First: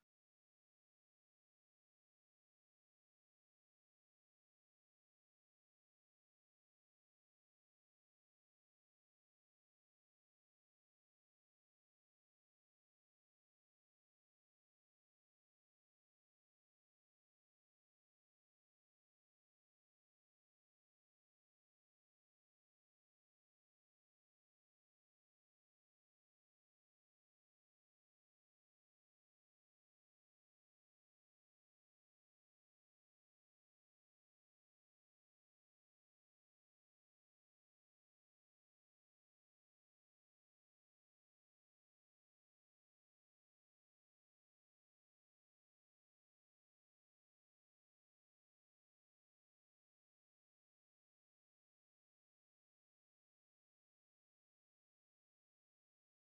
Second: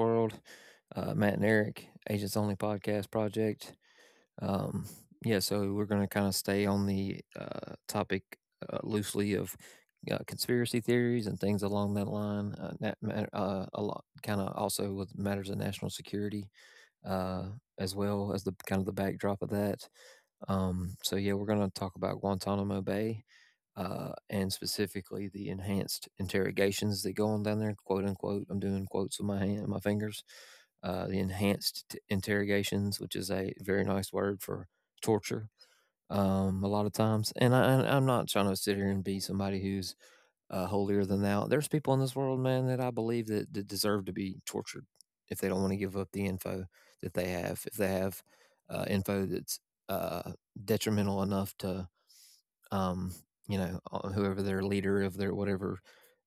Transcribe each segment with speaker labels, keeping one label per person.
Speaker 1: world. Matt and Eric, Agents Only Podcast Project. Um, yeah, so we're going to kind of stay on the topic loosely of conspiracy theories and things along that line. That matter, a lot, kind of also with matters of national security, uh, as well as the kind of the backdrop of that. So we're going to talk about Guantanamo Bay and specifically the enhanced interrogations that go on down there, quote unquote. I'm doing quotes with my hand, my fingers. The enhanced interrogations, which is a very nice word for torture, a lot of times. And I'm not trying to sit here and be somebody who's holier than thou. There's people in this world, man, that I believe that deserve to be tortured if they don't want to give up the info that they have. If they have info that's uh, detrimental enough to um, you know, whoever their leader of their whatever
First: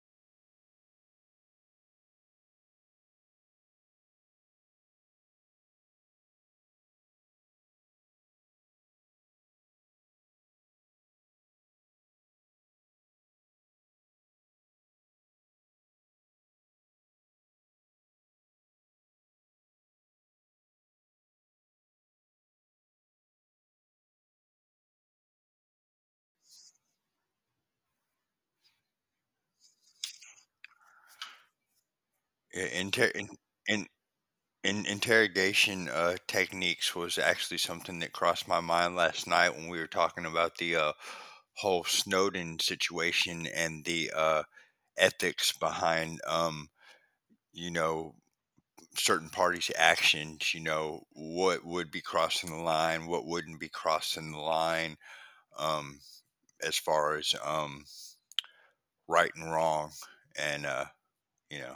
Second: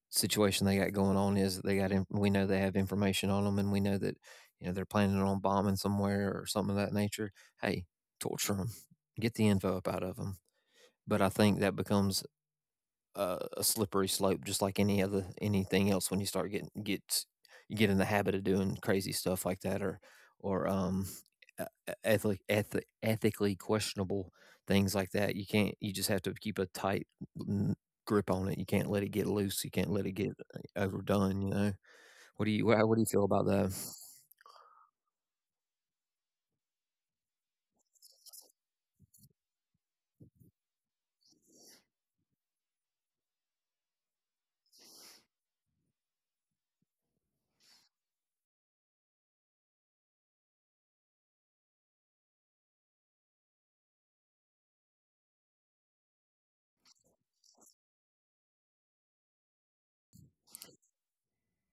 Speaker 1: situation they got going on is. They got in, we know they have information on them, and we know that you know they're planning on bombing somewhere or something of that nature. Hey, torture them, get the info up out of them. But I think that becomes a slippery slope, just like any other anything else. When you start getting get you get in the habit of doing crazy stuff like that, or e- ethically questionable things like that, you can't. You just have to keep a tight n- grip on it. You can't let it get loose. You can't let it get overdone. You know.
Speaker 2: I-
Speaker 1: What do you
Speaker 2: Inter-
Speaker 1: feel
Speaker 2: in,
Speaker 1: about that?
Speaker 2: in, in interrogation techniques was actually something that crossed my mind last night when we were talking about the whole Snowden situation and the ethics behind, you know, certain parties' actions. You know, what would be crossing the line, what wouldn't be crossing the line, um, as far as right and wrong, and you know,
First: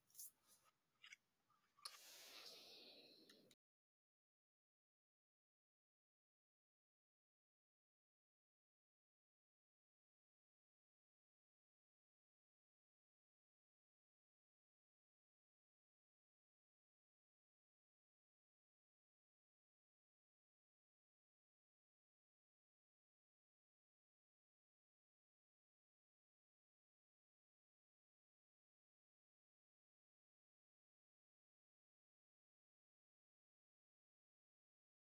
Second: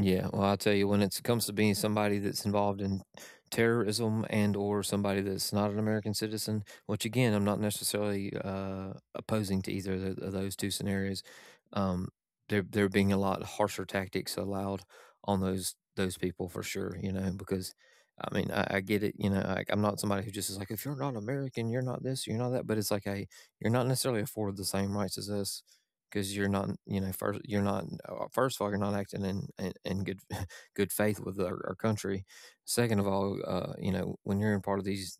Speaker 1: Yeah, well, I'll tell you, when it comes to being somebody that's involved in terrorism and or somebody that's not an American citizen, which again, I'm not necessarily opposing to either of of those two scenarios. Um, there being a lot harsher tactics allowed on those people for sure, you know, because I mean, I get it, you know, like I'm not somebody who just is like, if you're not American, you're not this, you're not that, but it's like, hey, you're not necessarily afforded the same rights as us because you're not, you know, first you're not, first of all, you're not acting in good good faith with our country. Second of all, you know, when you're in part of these,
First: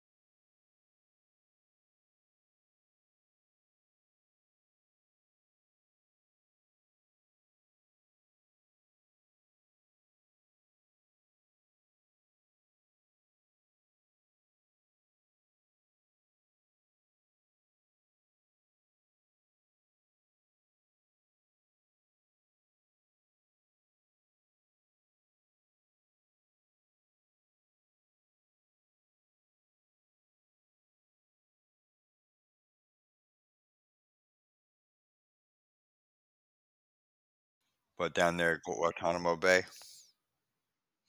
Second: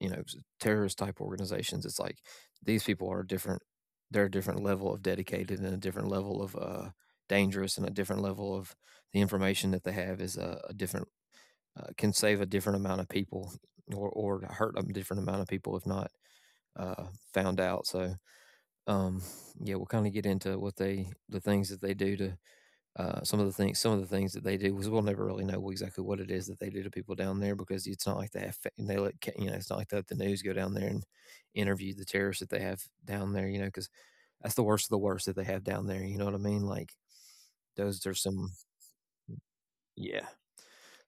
Speaker 1: you know, terrorist type organizations, it's like these people are different. They're a different level of dedicated and a different level of dangerous and a different level of the information that they have is a different can save a different amount of people or hurt a different amount of people if not uh found out. So um, yeah, we'll kind of get into the things that they do to, some of the things that they do, because we'll never really know exactly what it is that they do to people down there, because it's not like they have, they let, you know, it's not like they let the news go down there and interview the terrorists that they have down there, you know, because that's the worst of the worst that they have down there. You know what I mean? Like those
Speaker 2: but
Speaker 1: are
Speaker 2: down
Speaker 1: some,
Speaker 2: there at Guantanamo Bay.
Speaker 1: yeah,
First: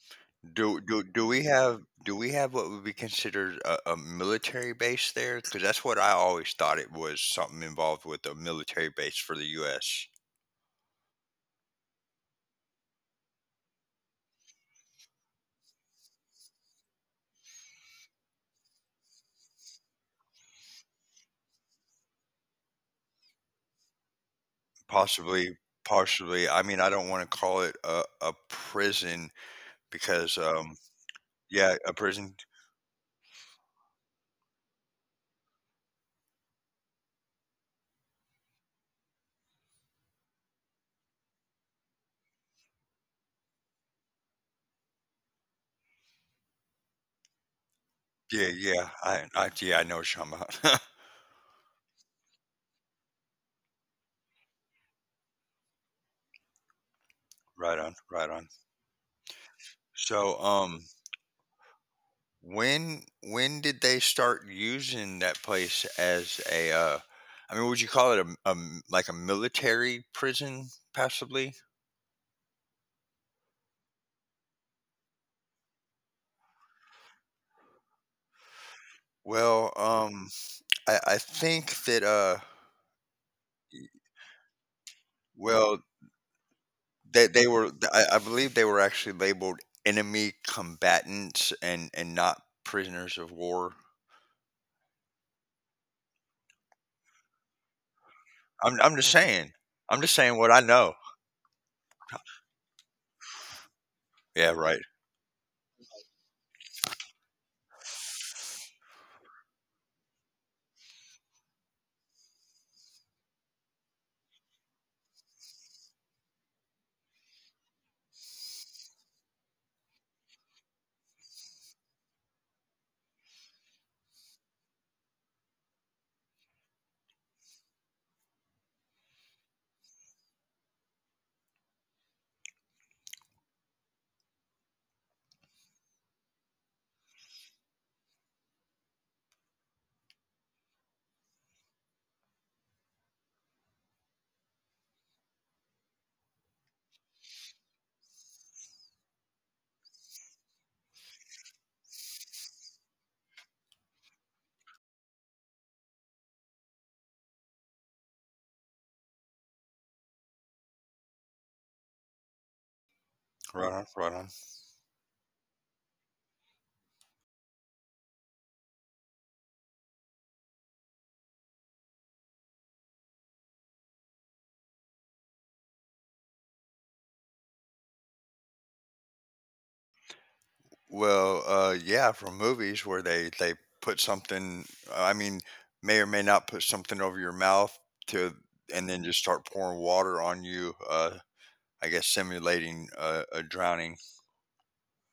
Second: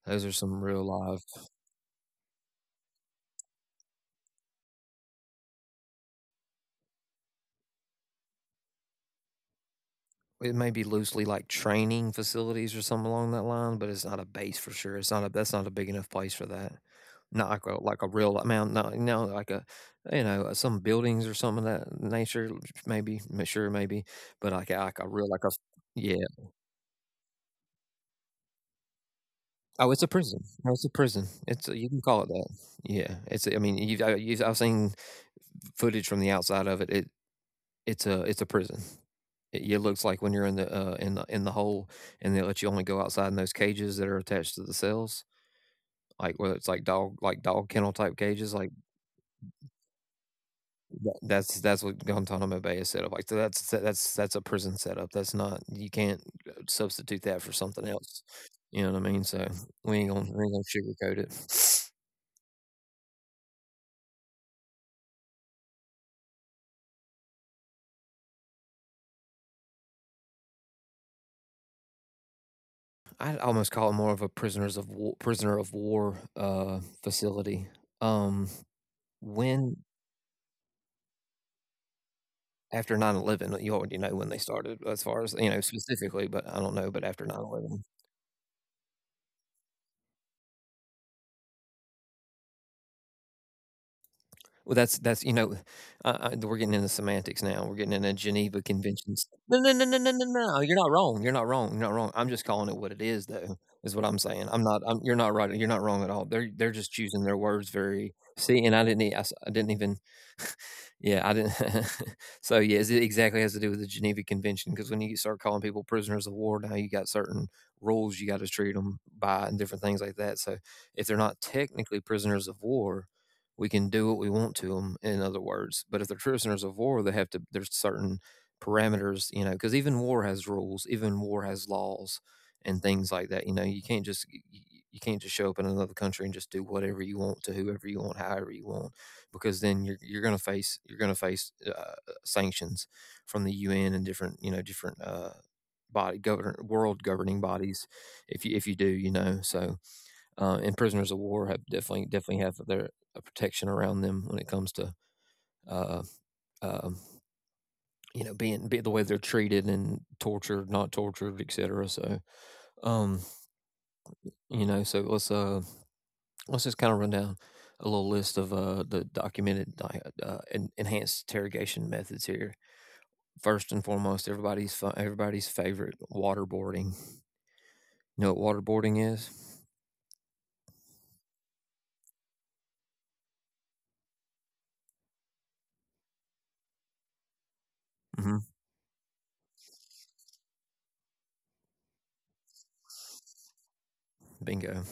Speaker 1: those are some
Speaker 2: Do
Speaker 1: real
Speaker 2: do
Speaker 1: live.
Speaker 2: do we have do we have what would be considered a military base there? Because that's what I always thought, it was something involved with a military base for the U.S.
Speaker 1: It may be loosely like training facilities or something along that line, but it's not a base for sure. It's not a that's not a big enough place for that. Not like a real amount. Not, you know, like a some buildings or something of that nature. Maybe sure maybe, but like like a real like a
Speaker 2: Possibly,
Speaker 1: yeah.
Speaker 2: possibly. I mean, I don't want to call it a prison
Speaker 1: Oh, it's a
Speaker 2: because,
Speaker 1: prison. Oh, it's a prison.
Speaker 2: yeah,
Speaker 1: You
Speaker 2: a
Speaker 1: can call it
Speaker 2: prison.
Speaker 1: that. Yeah, it's. I mean, you've, I've seen footage from the outside of it. It's a prison. It yeah, looks like when you're in the, in the in the hole, and they let you only go outside in those cages that are attached to the cells, like, whether it's, like, dog kennel type
Speaker 2: Yeah,
Speaker 1: cages, like,
Speaker 2: yeah. I yeah, I know what you're talking about.
Speaker 1: that's what Guantanamo Bay is set up like, so that's a prison setup, that's not you can't, substitute that for
Speaker 2: Right
Speaker 1: something
Speaker 2: on,
Speaker 1: else,
Speaker 2: right on.
Speaker 1: you know what I mean? So,
Speaker 2: So,
Speaker 1: we ain't gonna sugarcoat it.
Speaker 2: when did they start using that place as a I mean, would you call it like a military prison, possibly?
Speaker 1: I'd almost call it more of a prisoner of war, facility, um.
Speaker 2: Well,
Speaker 1: When
Speaker 2: I think that
Speaker 1: after 9/11, you already know when they started as far as, you know,
Speaker 2: well,
Speaker 1: specifically, but I don't know, but after nine eleven,
Speaker 2: I believe they were actually labeled enemy combatants and not prisoners of war.
Speaker 1: Well, that's, you know, we're getting into semantics now. We're getting into Geneva
Speaker 2: I'm just
Speaker 1: Conventions.
Speaker 2: saying.
Speaker 1: No, no, no,
Speaker 2: I'm
Speaker 1: no,
Speaker 2: just
Speaker 1: no, no,
Speaker 2: saying what I
Speaker 1: no. You're
Speaker 2: know.
Speaker 1: not wrong. You're not wrong. You're not wrong. I'm just calling it what it is, though, is what I'm
Speaker 2: Yeah,
Speaker 1: saying. I'm
Speaker 2: right.
Speaker 1: not. You're not right. You're not wrong at all. They're just choosing their words very. See, and I didn't. I didn't even. Yeah, I didn't. so yeah, it exactly has to do with the Geneva Convention because when you start calling people prisoners of war, now you got certain rules you got to treat them by and different things like that. So if they're not technically prisoners of war, we can do what we want to them. In other words, but if they're prisoners of war, they have to. There's certain parameters, you know, because even war has rules, even war has laws and things like that. You know, you can't just show up in another country and just do whatever you want to whoever you want, however you want because then you're going to face you're going to face sanctions from the UN and different, you know, different, body govern world governing bodies if you, if you do, you know. So, and prisoners of war have definitely have their a protection around them when it comes to uh, um you know being the way they're treated and tortured, not tortured, etc. So um
Speaker 2: Right on. Right on.
Speaker 1: you know, so let's just kind of run down a little list of the documented enhanced interrogation methods here. First and foremost, everybody's favorite, waterboarding. You know what waterboarding is?
Speaker 2: Well, yeah, from movies where they put something. I mean, may or may not put something over your mouth to,
Speaker 1: Hmm.
Speaker 2: and then just start pouring water on you. I guess simulating a drowning.
Speaker 1: Bingo.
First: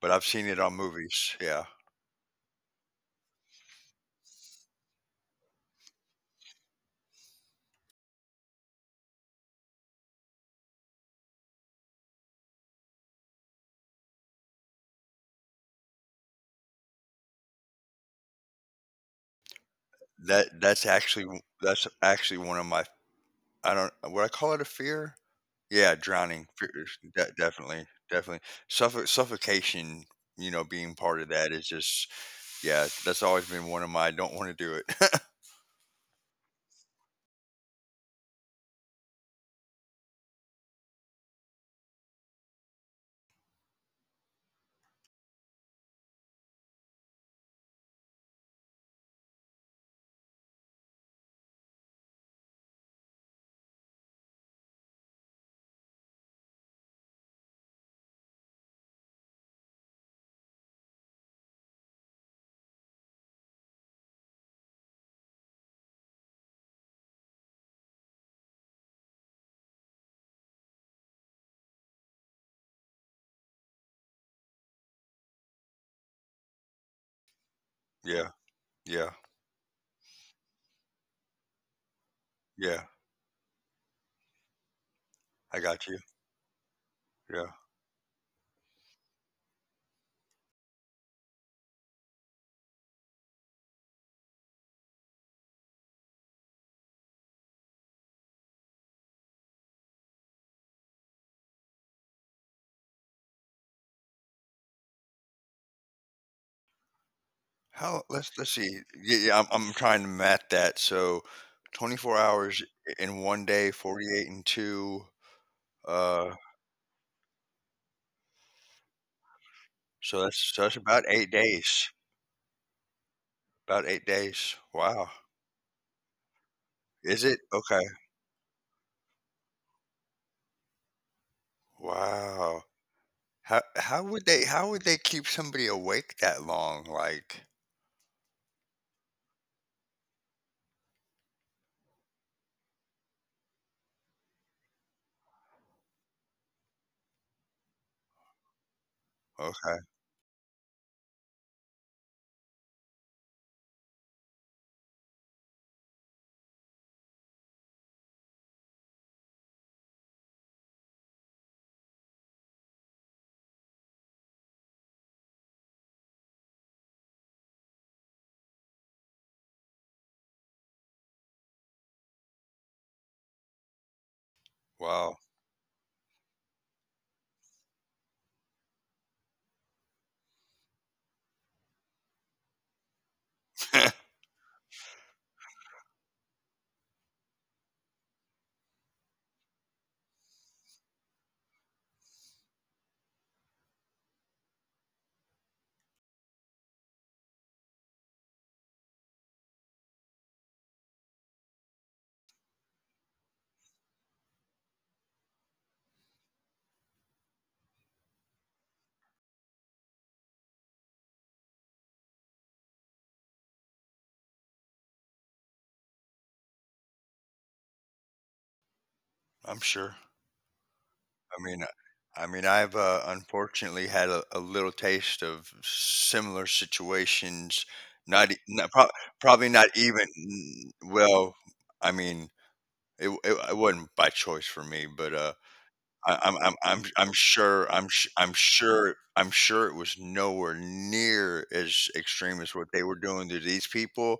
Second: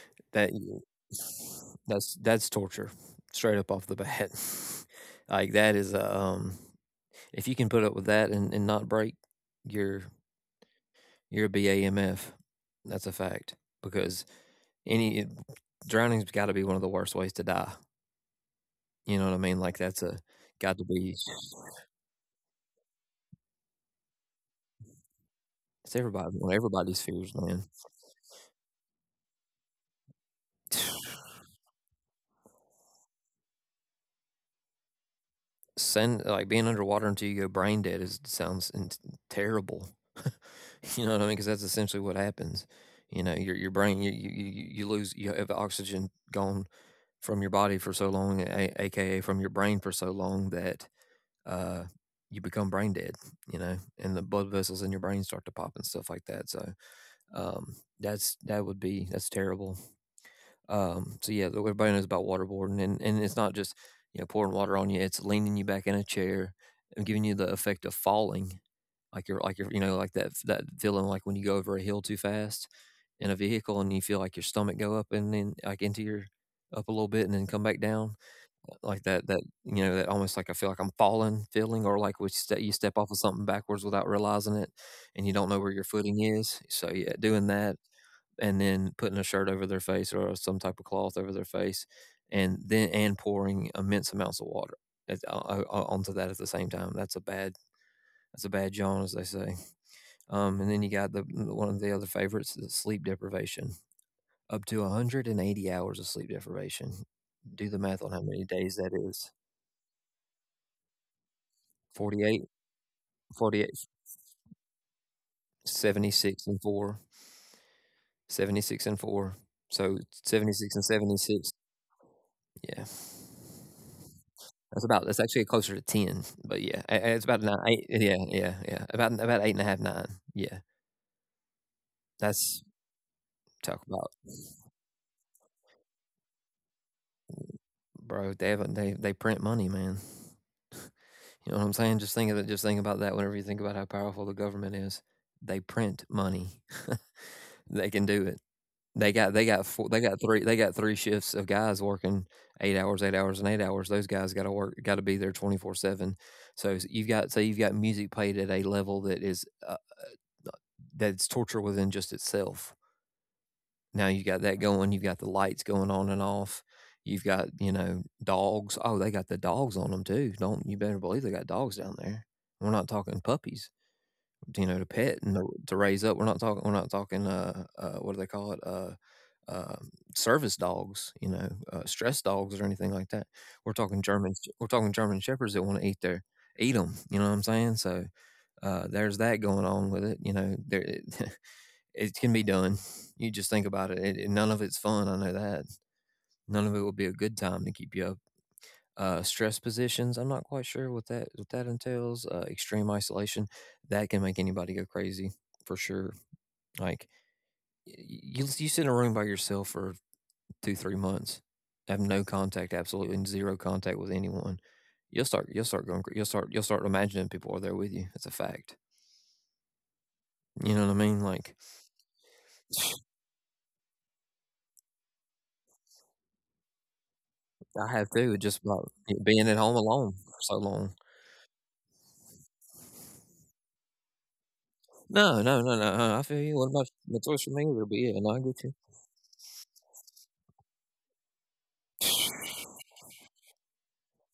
Speaker 2: But I've seen
Speaker 1: That
Speaker 2: it on movies. Yeah,
Speaker 1: that's torture, straight up off the bat. like that is a if you can put up with that and not break, you're you're a BAMF. That's a fact because any it- drowning's got to be one of the worst ways to die. You know what I mean? Like that's a
Speaker 2: that
Speaker 1: got to
Speaker 2: that's
Speaker 1: be
Speaker 2: actually that's actually one of my. I don't, would I call it a fear?
Speaker 1: it's
Speaker 2: Yeah,
Speaker 1: everybody one of
Speaker 2: drowning. Fear,
Speaker 1: everybody's fears, man.
Speaker 2: definitely, definitely. Suffocation. You know, being part of that is just yeah. That's always been one of my. I don't want to do it.
Speaker 1: send like being underwater until you go brain dead is sounds terrible. you know what I mean? Because that's essentially what happens. You know, your brain you you you you- lose you have oxygen gone from your body for so long, aka from your brain for so long that uh you become brain dead. You know, and the blood vessels in your brain start to pop and stuff like that. So that would be that's terrible. So yeah, though everybody knows about waterboarding, and it's not just, you know, pouring water on you; it's leaning you back in a chair and giving you the effect of falling, like you're, you know, like that feeling, like when you go over a hill too fast in a vehicle and you feel like your stomach go up and then like into your up a little bit and then come back down
Speaker 2: Yeah,
Speaker 1: like
Speaker 2: yeah.
Speaker 1: that, you know, that almost like I feel like I'm falling feeling, or like you
Speaker 2: Yeah,
Speaker 1: step off of something backwards without realizing it and you don't know
Speaker 2: I
Speaker 1: where your
Speaker 2: got you.
Speaker 1: footing is, so yeah, doing
Speaker 2: Yeah.
Speaker 1: that and then putting a shirt over their face or some type of cloth over their face, and then and pouring immense amounts of water onto that at the same time. That's a bad yawn, as they say. And then you got the one of the other favorites, the sleep deprivation. Up to 180 hours of sleep deprivation. Do the math on
Speaker 2: How,
Speaker 1: how many
Speaker 2: let's
Speaker 1: days that
Speaker 2: see. Yeah,
Speaker 1: is.
Speaker 2: yeah, I'm trying to map that. So 24
Speaker 1: 48,
Speaker 2: hours in one day,
Speaker 1: forty-eight,
Speaker 2: 48 and two. Uh,
Speaker 1: 76 and 4, 76 and 4. So
Speaker 2: so
Speaker 1: 76 and
Speaker 2: that's about 8
Speaker 1: 76.
Speaker 2: days.
Speaker 1: Yeah.
Speaker 2: About 8 days.
Speaker 1: That's about. That's
Speaker 2: Wow.
Speaker 1: actually closer to ten, but yeah, it's
Speaker 2: Is
Speaker 1: about
Speaker 2: it?
Speaker 1: nine. Eight,
Speaker 2: Okay.
Speaker 1: yeah, yeah, yeah. About eight and a half, nine. Yeah, that's
Speaker 2: Wow. How
Speaker 1: talk about,
Speaker 2: how would they keep somebody awake that long, like
Speaker 1: bro. They have, they print money, man. You know what I'm saying? Just think of it. Just think about that. Whenever you think about how powerful the government is, they print money. They can do it. They got
Speaker 2: okay.
Speaker 1: four, they got three shifts of guys working 8 hours, 8 hours, and 8 hours. Those guys got to work, got to be there 24/7. So you've got music played at a level that is that's torture within just itself. Now you got that going. You've got the lights going on and off. You've got, you know, dogs. Oh, they got the dogs on them too. Don't, you better believe they got dogs down there. We're not talking puppies, you know, to pet
Speaker 2: Wow.
Speaker 1: and to raise up. We're not talking. We're not talking. What do they call it? Uh, Service dogs, you know, stress dogs or anything like that. We're talking German. We're talking German shepherds that want to eat them. You know what I'm saying? So there's that going on with it. You know, there it can be done. You just think about it. None of it's fun. I know that. None of it will be a good time to keep you up. Stress positions. I'm not quite sure what that entails. Extreme isolation that can make anybody go crazy for sure. Like y- you, you sit in a room by yourself for 2 3 months, have no contact, absolutely zero contact with anyone. You'll start imagining people are there with you. It's a fact.
Speaker 2: I'm sure.
Speaker 1: You know what I mean?
Speaker 2: I
Speaker 1: Like
Speaker 2: mean, uh, I mean, I've unfortunately had a little taste of similar situations.
Speaker 1: I have too.
Speaker 2: Not, e-
Speaker 1: Just
Speaker 2: not
Speaker 1: about
Speaker 2: prob-
Speaker 1: being at
Speaker 2: probably
Speaker 1: home
Speaker 2: not
Speaker 1: alone
Speaker 2: even.
Speaker 1: for so long.
Speaker 2: Well, I mean, it wasn't by choice for me, but
Speaker 1: No, no, no, no, no, I
Speaker 2: I,
Speaker 1: feel you. What about the
Speaker 2: I'm
Speaker 1: social
Speaker 2: sure,
Speaker 1: media? But
Speaker 2: I'm,
Speaker 1: yeah,
Speaker 2: sh-
Speaker 1: no, I get you.
Speaker 2: I'm sure it was nowhere near as extreme as what they were doing to these people,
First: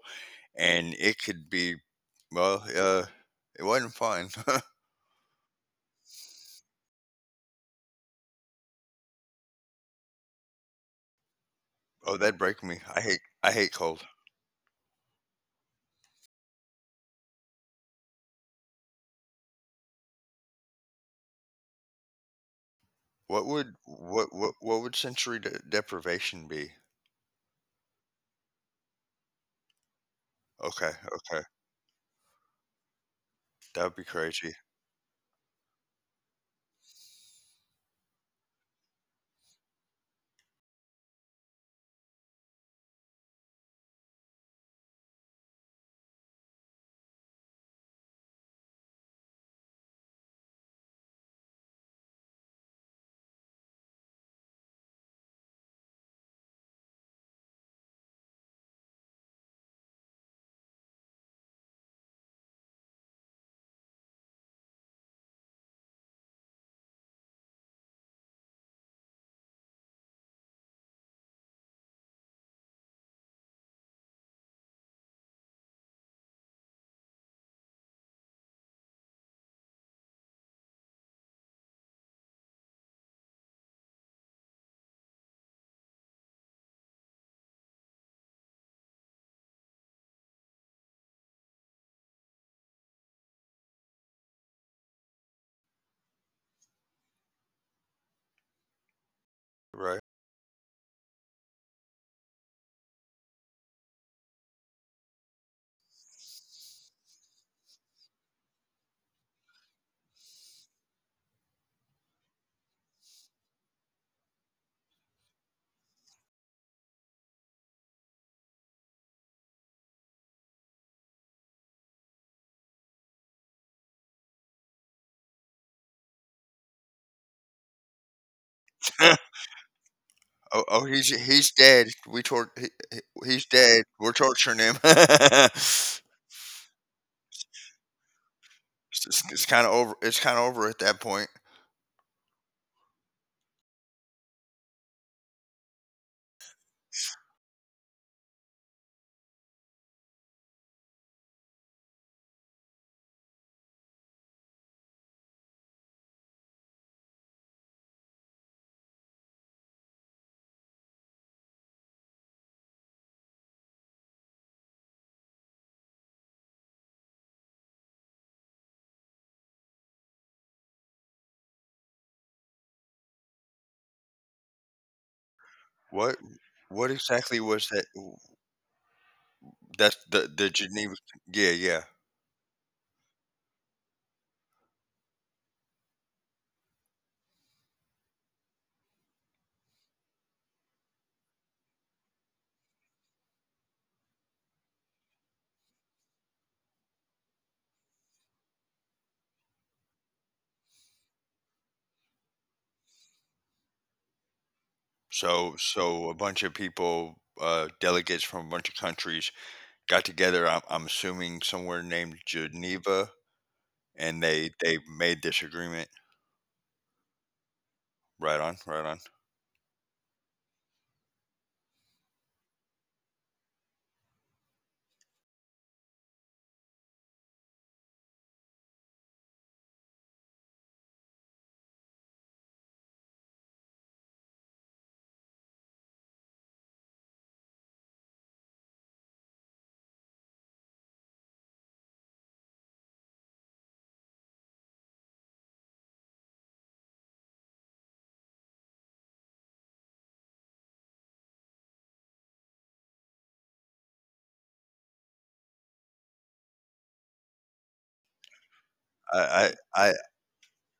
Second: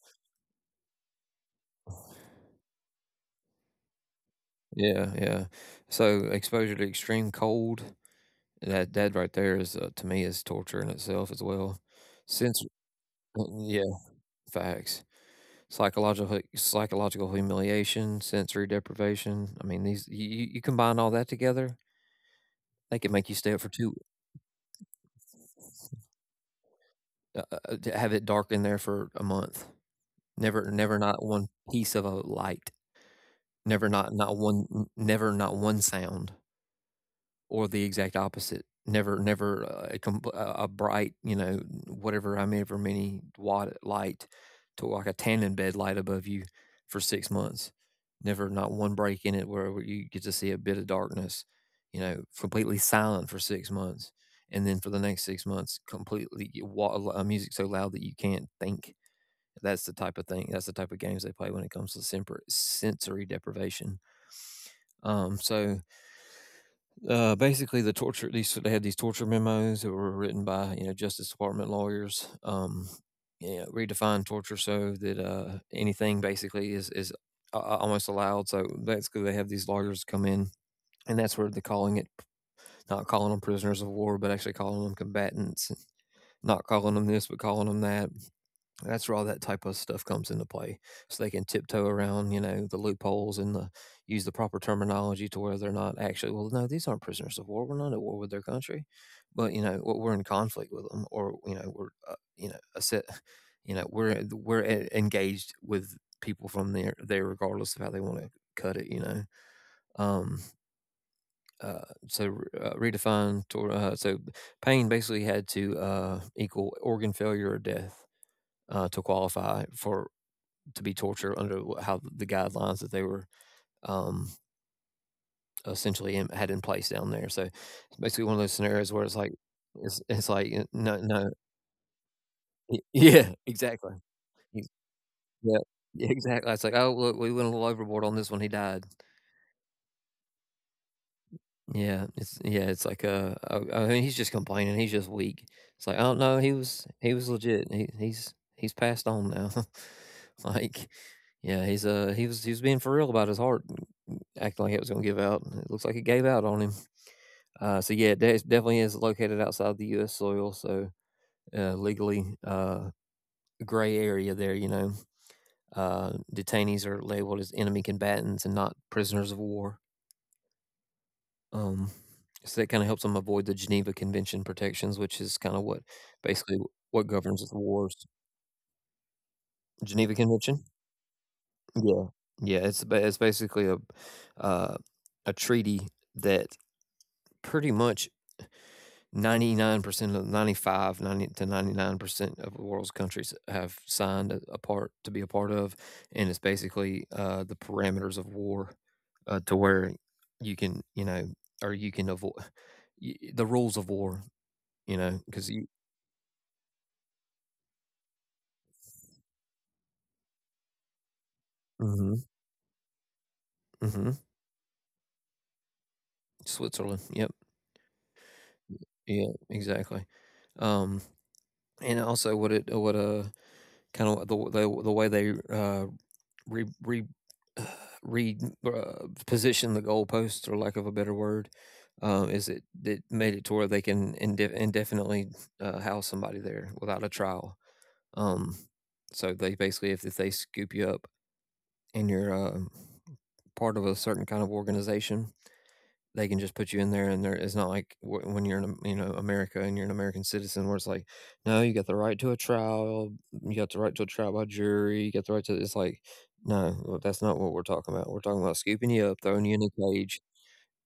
Speaker 2: and it could be, well, it wasn't fun.
Speaker 1: Yeah, yeah. So exposure to extreme cold, that right there is, to me, is torture in itself as well.
Speaker 2: Oh, that'd
Speaker 1: Since
Speaker 2: break me. I hate
Speaker 1: yeah,
Speaker 2: cold.
Speaker 1: facts. Psychological humiliation, sensory deprivation. I mean, these you combine all that together, they could make you stay up for two,
Speaker 2: What would sensory de deprivation be?
Speaker 1: uh, to have it dark in there for a month. Never,
Speaker 2: Okay,
Speaker 1: never, not one
Speaker 2: okay.
Speaker 1: piece of a light. Never,
Speaker 2: That'd be
Speaker 1: not
Speaker 2: crazy,
Speaker 1: one, never, not one sound. Or the exact opposite. Never, never a bright, you know, whatever, however many watt light, to like a tannin bed light above you for 6 months. Never, not one break in it where you get to see a bit of darkness, you know, completely silent for 6 months. And then for the next 6 months, completely music so loud that you can't think. That's the type of thing. That's the type of games they play when it comes to sensory deprivation. Um, so Basically, the torture, these they had these torture memos that were written by, you know, Justice Department lawyers. Yeah, redefine torture so that anything basically is almost allowed. So basically, they have these lawyers come in, and that's where they're calling it, not calling them prisoners of war, but actually calling them combatants. Not calling them this, but calling them that. That's where all that type of stuff comes into play. So they can tiptoe around, you know, the loopholes and the, use the proper terminology to where they're not actually, well, no, these aren't prisoners of war. We're not at war with their country, but you know,
Speaker 2: right?
Speaker 1: we're in conflict with them, or you know, we're, you know, a set, you know, we're engaged with people from there regardless of how they want to cut it, you know. Um, uh, so Redefine so pain basically had to equal organ failure or death, to qualify for, to be torture under how the guidelines that they were, um, essentially had in place down there. So it's basically one of those scenarios where it's like, it's like,
Speaker 2: Oh, oh,
Speaker 1: no, no,
Speaker 2: he's dead. We tort
Speaker 1: yeah,
Speaker 2: he- he's
Speaker 1: exactly.
Speaker 2: dead. We're torturing him.
Speaker 1: Yeah, yeah, exactly. It's like, oh, look, we went a little overboard on this one. He died.
Speaker 2: It's kind of over. It's kind of over at that point.
Speaker 1: Yeah, it's like I mean, he's just complaining. He's just weak. It's like, oh no, he was legit. He's passed on now. Like, yeah, he's he was being for real about his heart, acting like it was gonna give out. It looks like it gave out on him. So yeah, it definitely is located outside the U.S. soil, so legally gray area there. You know, detainees are labeled as enemy combatants and not prisoners of war. Um, so that kinda helps them avoid the Geneva Convention protections, which is kinda what
Speaker 2: What
Speaker 1: basically
Speaker 2: what
Speaker 1: what governs
Speaker 2: exactly
Speaker 1: the
Speaker 2: was that?
Speaker 1: wars.
Speaker 2: That's
Speaker 1: Geneva
Speaker 2: the
Speaker 1: Convention?
Speaker 2: Geneva. Yeah, yeah.
Speaker 1: Yeah. Yeah, it's basically uh, a treaty that pretty much 99% of ninety-five, ninety five ninety to 99% of the world's countries have signed, a part to be a part of, and it's basically, the parameters of war, to where you can, you know, or you can avoid the rules of war. You know, because
Speaker 2: So
Speaker 1: you
Speaker 2: so a bunch of people, delegates from a bunch of countries, got together. I'm assuming somewhere
Speaker 1: Mhm,
Speaker 2: named Geneva,
Speaker 1: mhm.
Speaker 2: and they made this agreement.
Speaker 1: Switzerland, yep.
Speaker 2: Right on, right on.
Speaker 1: Yeah, exactly. Um, and also what it what, kinda the way they, re re uh, re position the goalposts, or lack of a better word, is it that made it to where they can indefinitely, house somebody there without a trial. Um, so they basically, if they scoop you up and you're, part of a certain kind of organization, they can just put you in there, and there it's not like when you're in, you know, America, and you're an American citizen, where it's like no, you got the right to a trial. You got the right to a trial by jury. You got the right to, it's like no, well, that's not what we're talking about. We're talking about scooping you up, throwing you
Speaker 2: I,
Speaker 1: in a
Speaker 2: I, I,
Speaker 1: cage.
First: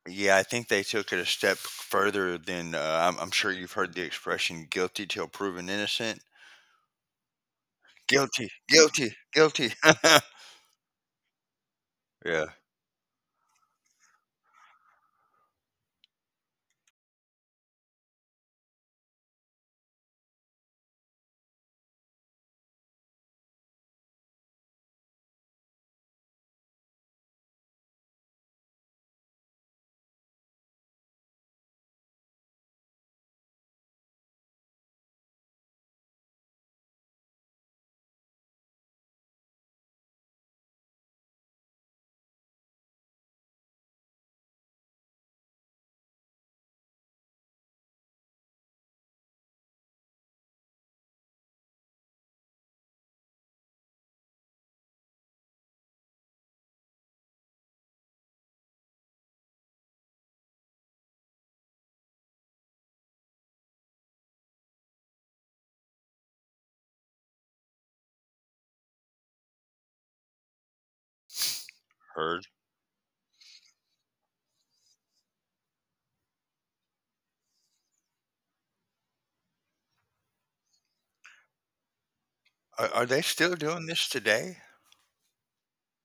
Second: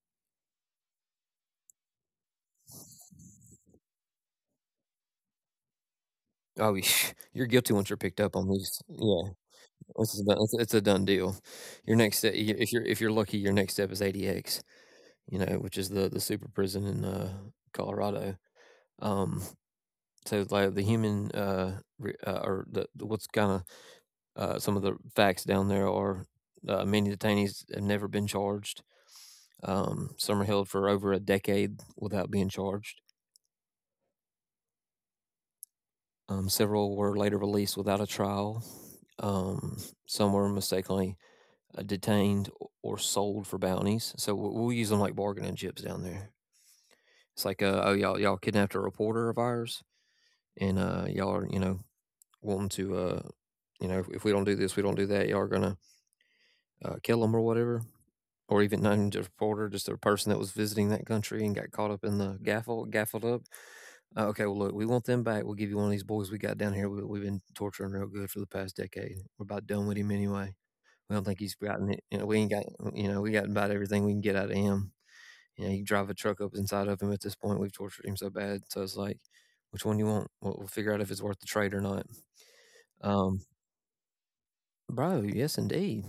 Speaker 2: yeah, I think they took it a step further than I'm sure you've heard the expression "guilty till proven innocent."
Speaker 1: oh you- you're guilty once you're picked up on
Speaker 2: Guilty,
Speaker 1: these,
Speaker 2: guilty,
Speaker 1: yeah,
Speaker 2: guilty.
Speaker 1: this is a done- it's a done deal. Your next step,
Speaker 2: Yeah,
Speaker 1: if you're lucky, your next step is ADX, you know, which is the super prison in Colorado. um so like the human or the what's kind of, some of the facts down there are, many detainees have never been charged. Some are held for over a decade without being charged. Several were later released without a trial. Um, some were mistakenly detained or sold for bounties. So we'll use them like bargaining chips down there. It's like, oh, y'all, y'all kidnapped a reporter of ours, and y'all are, you know, wanting to, you know, if we don't do this, we don't do that, y'all are gonna kill them or whatever. Or even not even just a reporter, just a person that was visiting that country and got caught up in the gaffled up. Okay, well, look, we want them back. We'll give you one of these boys we got down here. We, we've been torturing real good for the past decade. We're about done with him anyway. We don't think he's gotten it. You know, we
Speaker 2: heard.
Speaker 1: ain't got, you know, we got about everything we can get out of him. You know, you drive a truck up inside of him at this point. We've tortured him so bad. So it's like, which one you want? We'll figure out if it's worth the trade or not.
Speaker 2: Are they
Speaker 1: Um,
Speaker 2: still doing this today?
Speaker 1: Bro, yes, indeed.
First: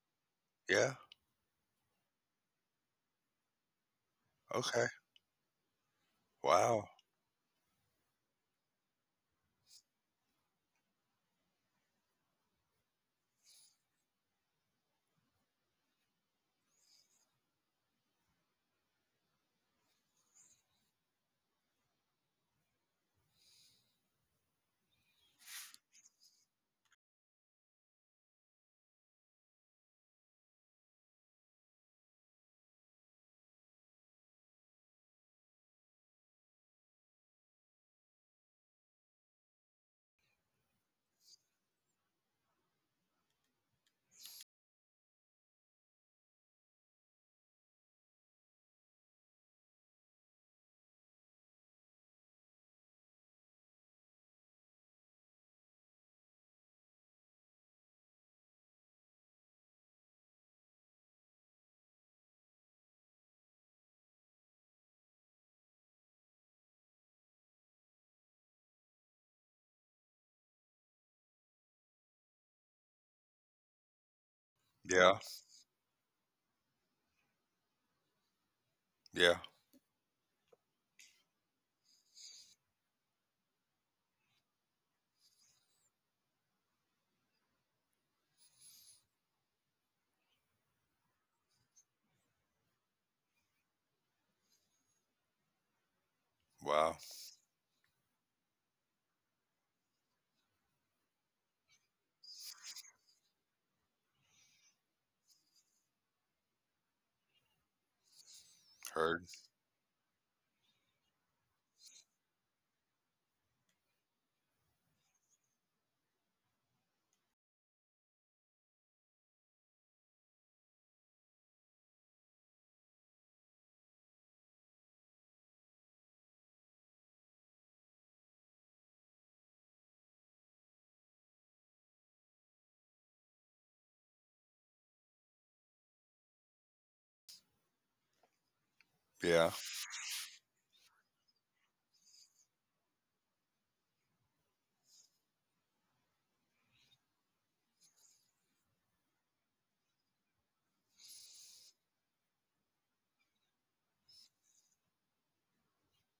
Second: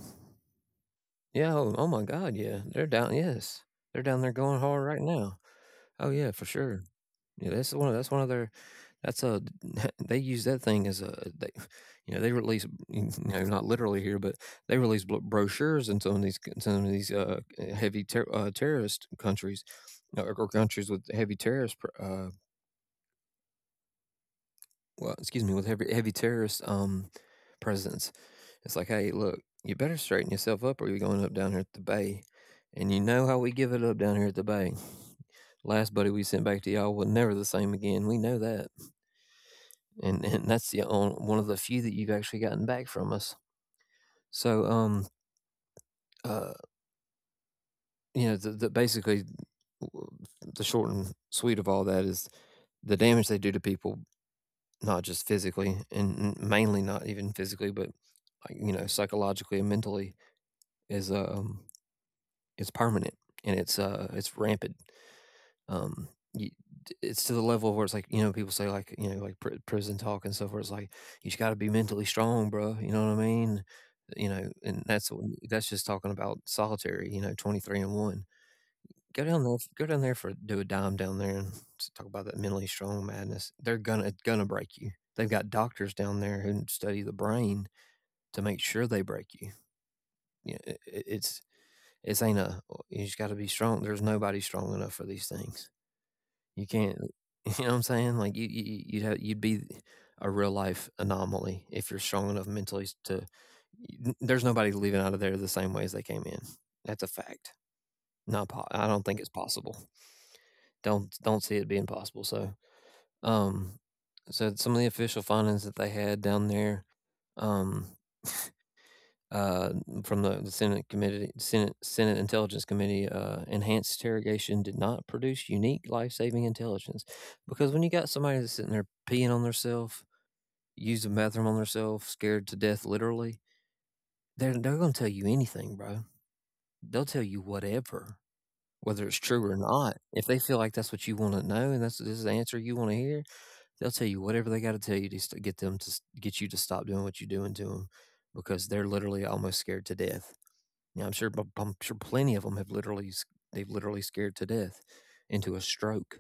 Speaker 2: Yeah.
Speaker 1: Yeah. Oh, oh my God. Yeah. They're down. Yes. They're down there going hard
Speaker 2: Okay.
Speaker 1: right now. Oh, yeah, for sure.
Speaker 2: Wow.
Speaker 1: Yeah, that's one, that's one of their, that's a they use that thing as a, they, you know, they release, you know, not literally here, but they release brochures in some of these c some of these, heavy terrorist countries, or countries with heavy terrorist pr well, excuse me, with heavy, heavy terrorist presence. It's like, hey, look, you better straighten yourself up, or you're going up down here at the bay, and you know how we give it up down here at the bay. Last buddy we sent back to y'all was never the same again. We know that, and that's the one of the few that you've actually gotten back from us. So, uh, you know, the basically the short and sweet of all that is the damage they do to people, not just physically, and mainly not even physically, but psychologically and mentally is it's permanent, and it's rampant. um you, it's to the level where it's like, people say, like prison talk and stuff, where it's like, you just got to be mentally strong, bro, you know what I mean? You know, and that's
Speaker 2: Yeah.
Speaker 1: that's just talking about solitary, you know, 23 and 1. Go
Speaker 2: Yeah.
Speaker 1: down there, for do a dime down there and s talk about that mentally strong madness. They're gonna It's gonna break you. They've got doctors down there who study the brain to make sure they break you. Yeah, I it's ain't a, oh, you just gotta be strong. There's nobody strong enough for these things. You
Speaker 2: Wow.
Speaker 1: can't. You know what I'm saying? Like, you would have, you'd be a real life anomaly if you're strong enough mentally to n there's nobody leaving out of there the same way as they came in. That's a fact. Not po I don't think
Speaker 2: Heard.
Speaker 1: it's possible. Don't see it being possible. So, um, so some of the official findings that they had down there, um, uh, from the Senate Committee, Senate Intelligence Committee, enhanced interrogation did not produce unique life-saving intelligence, because when you got somebody that's sitting there peeing on theirself, using the bathroom on theirself, scared to death literally, they're gonna tell you anything, bro. They'll tell you whatever, whether it's true
Speaker 2: Yeah.
Speaker 1: or not. If they feel like that's what you wanna know, and that's this is the answer you wanna hear, they'll tell you whatever they gotta tell you to st get them to s get you to stop doing what you're doing to them, because they're literally almost scared to death. Now, I'm sure plenty of them have literally s they've literally scared to death into a stroke.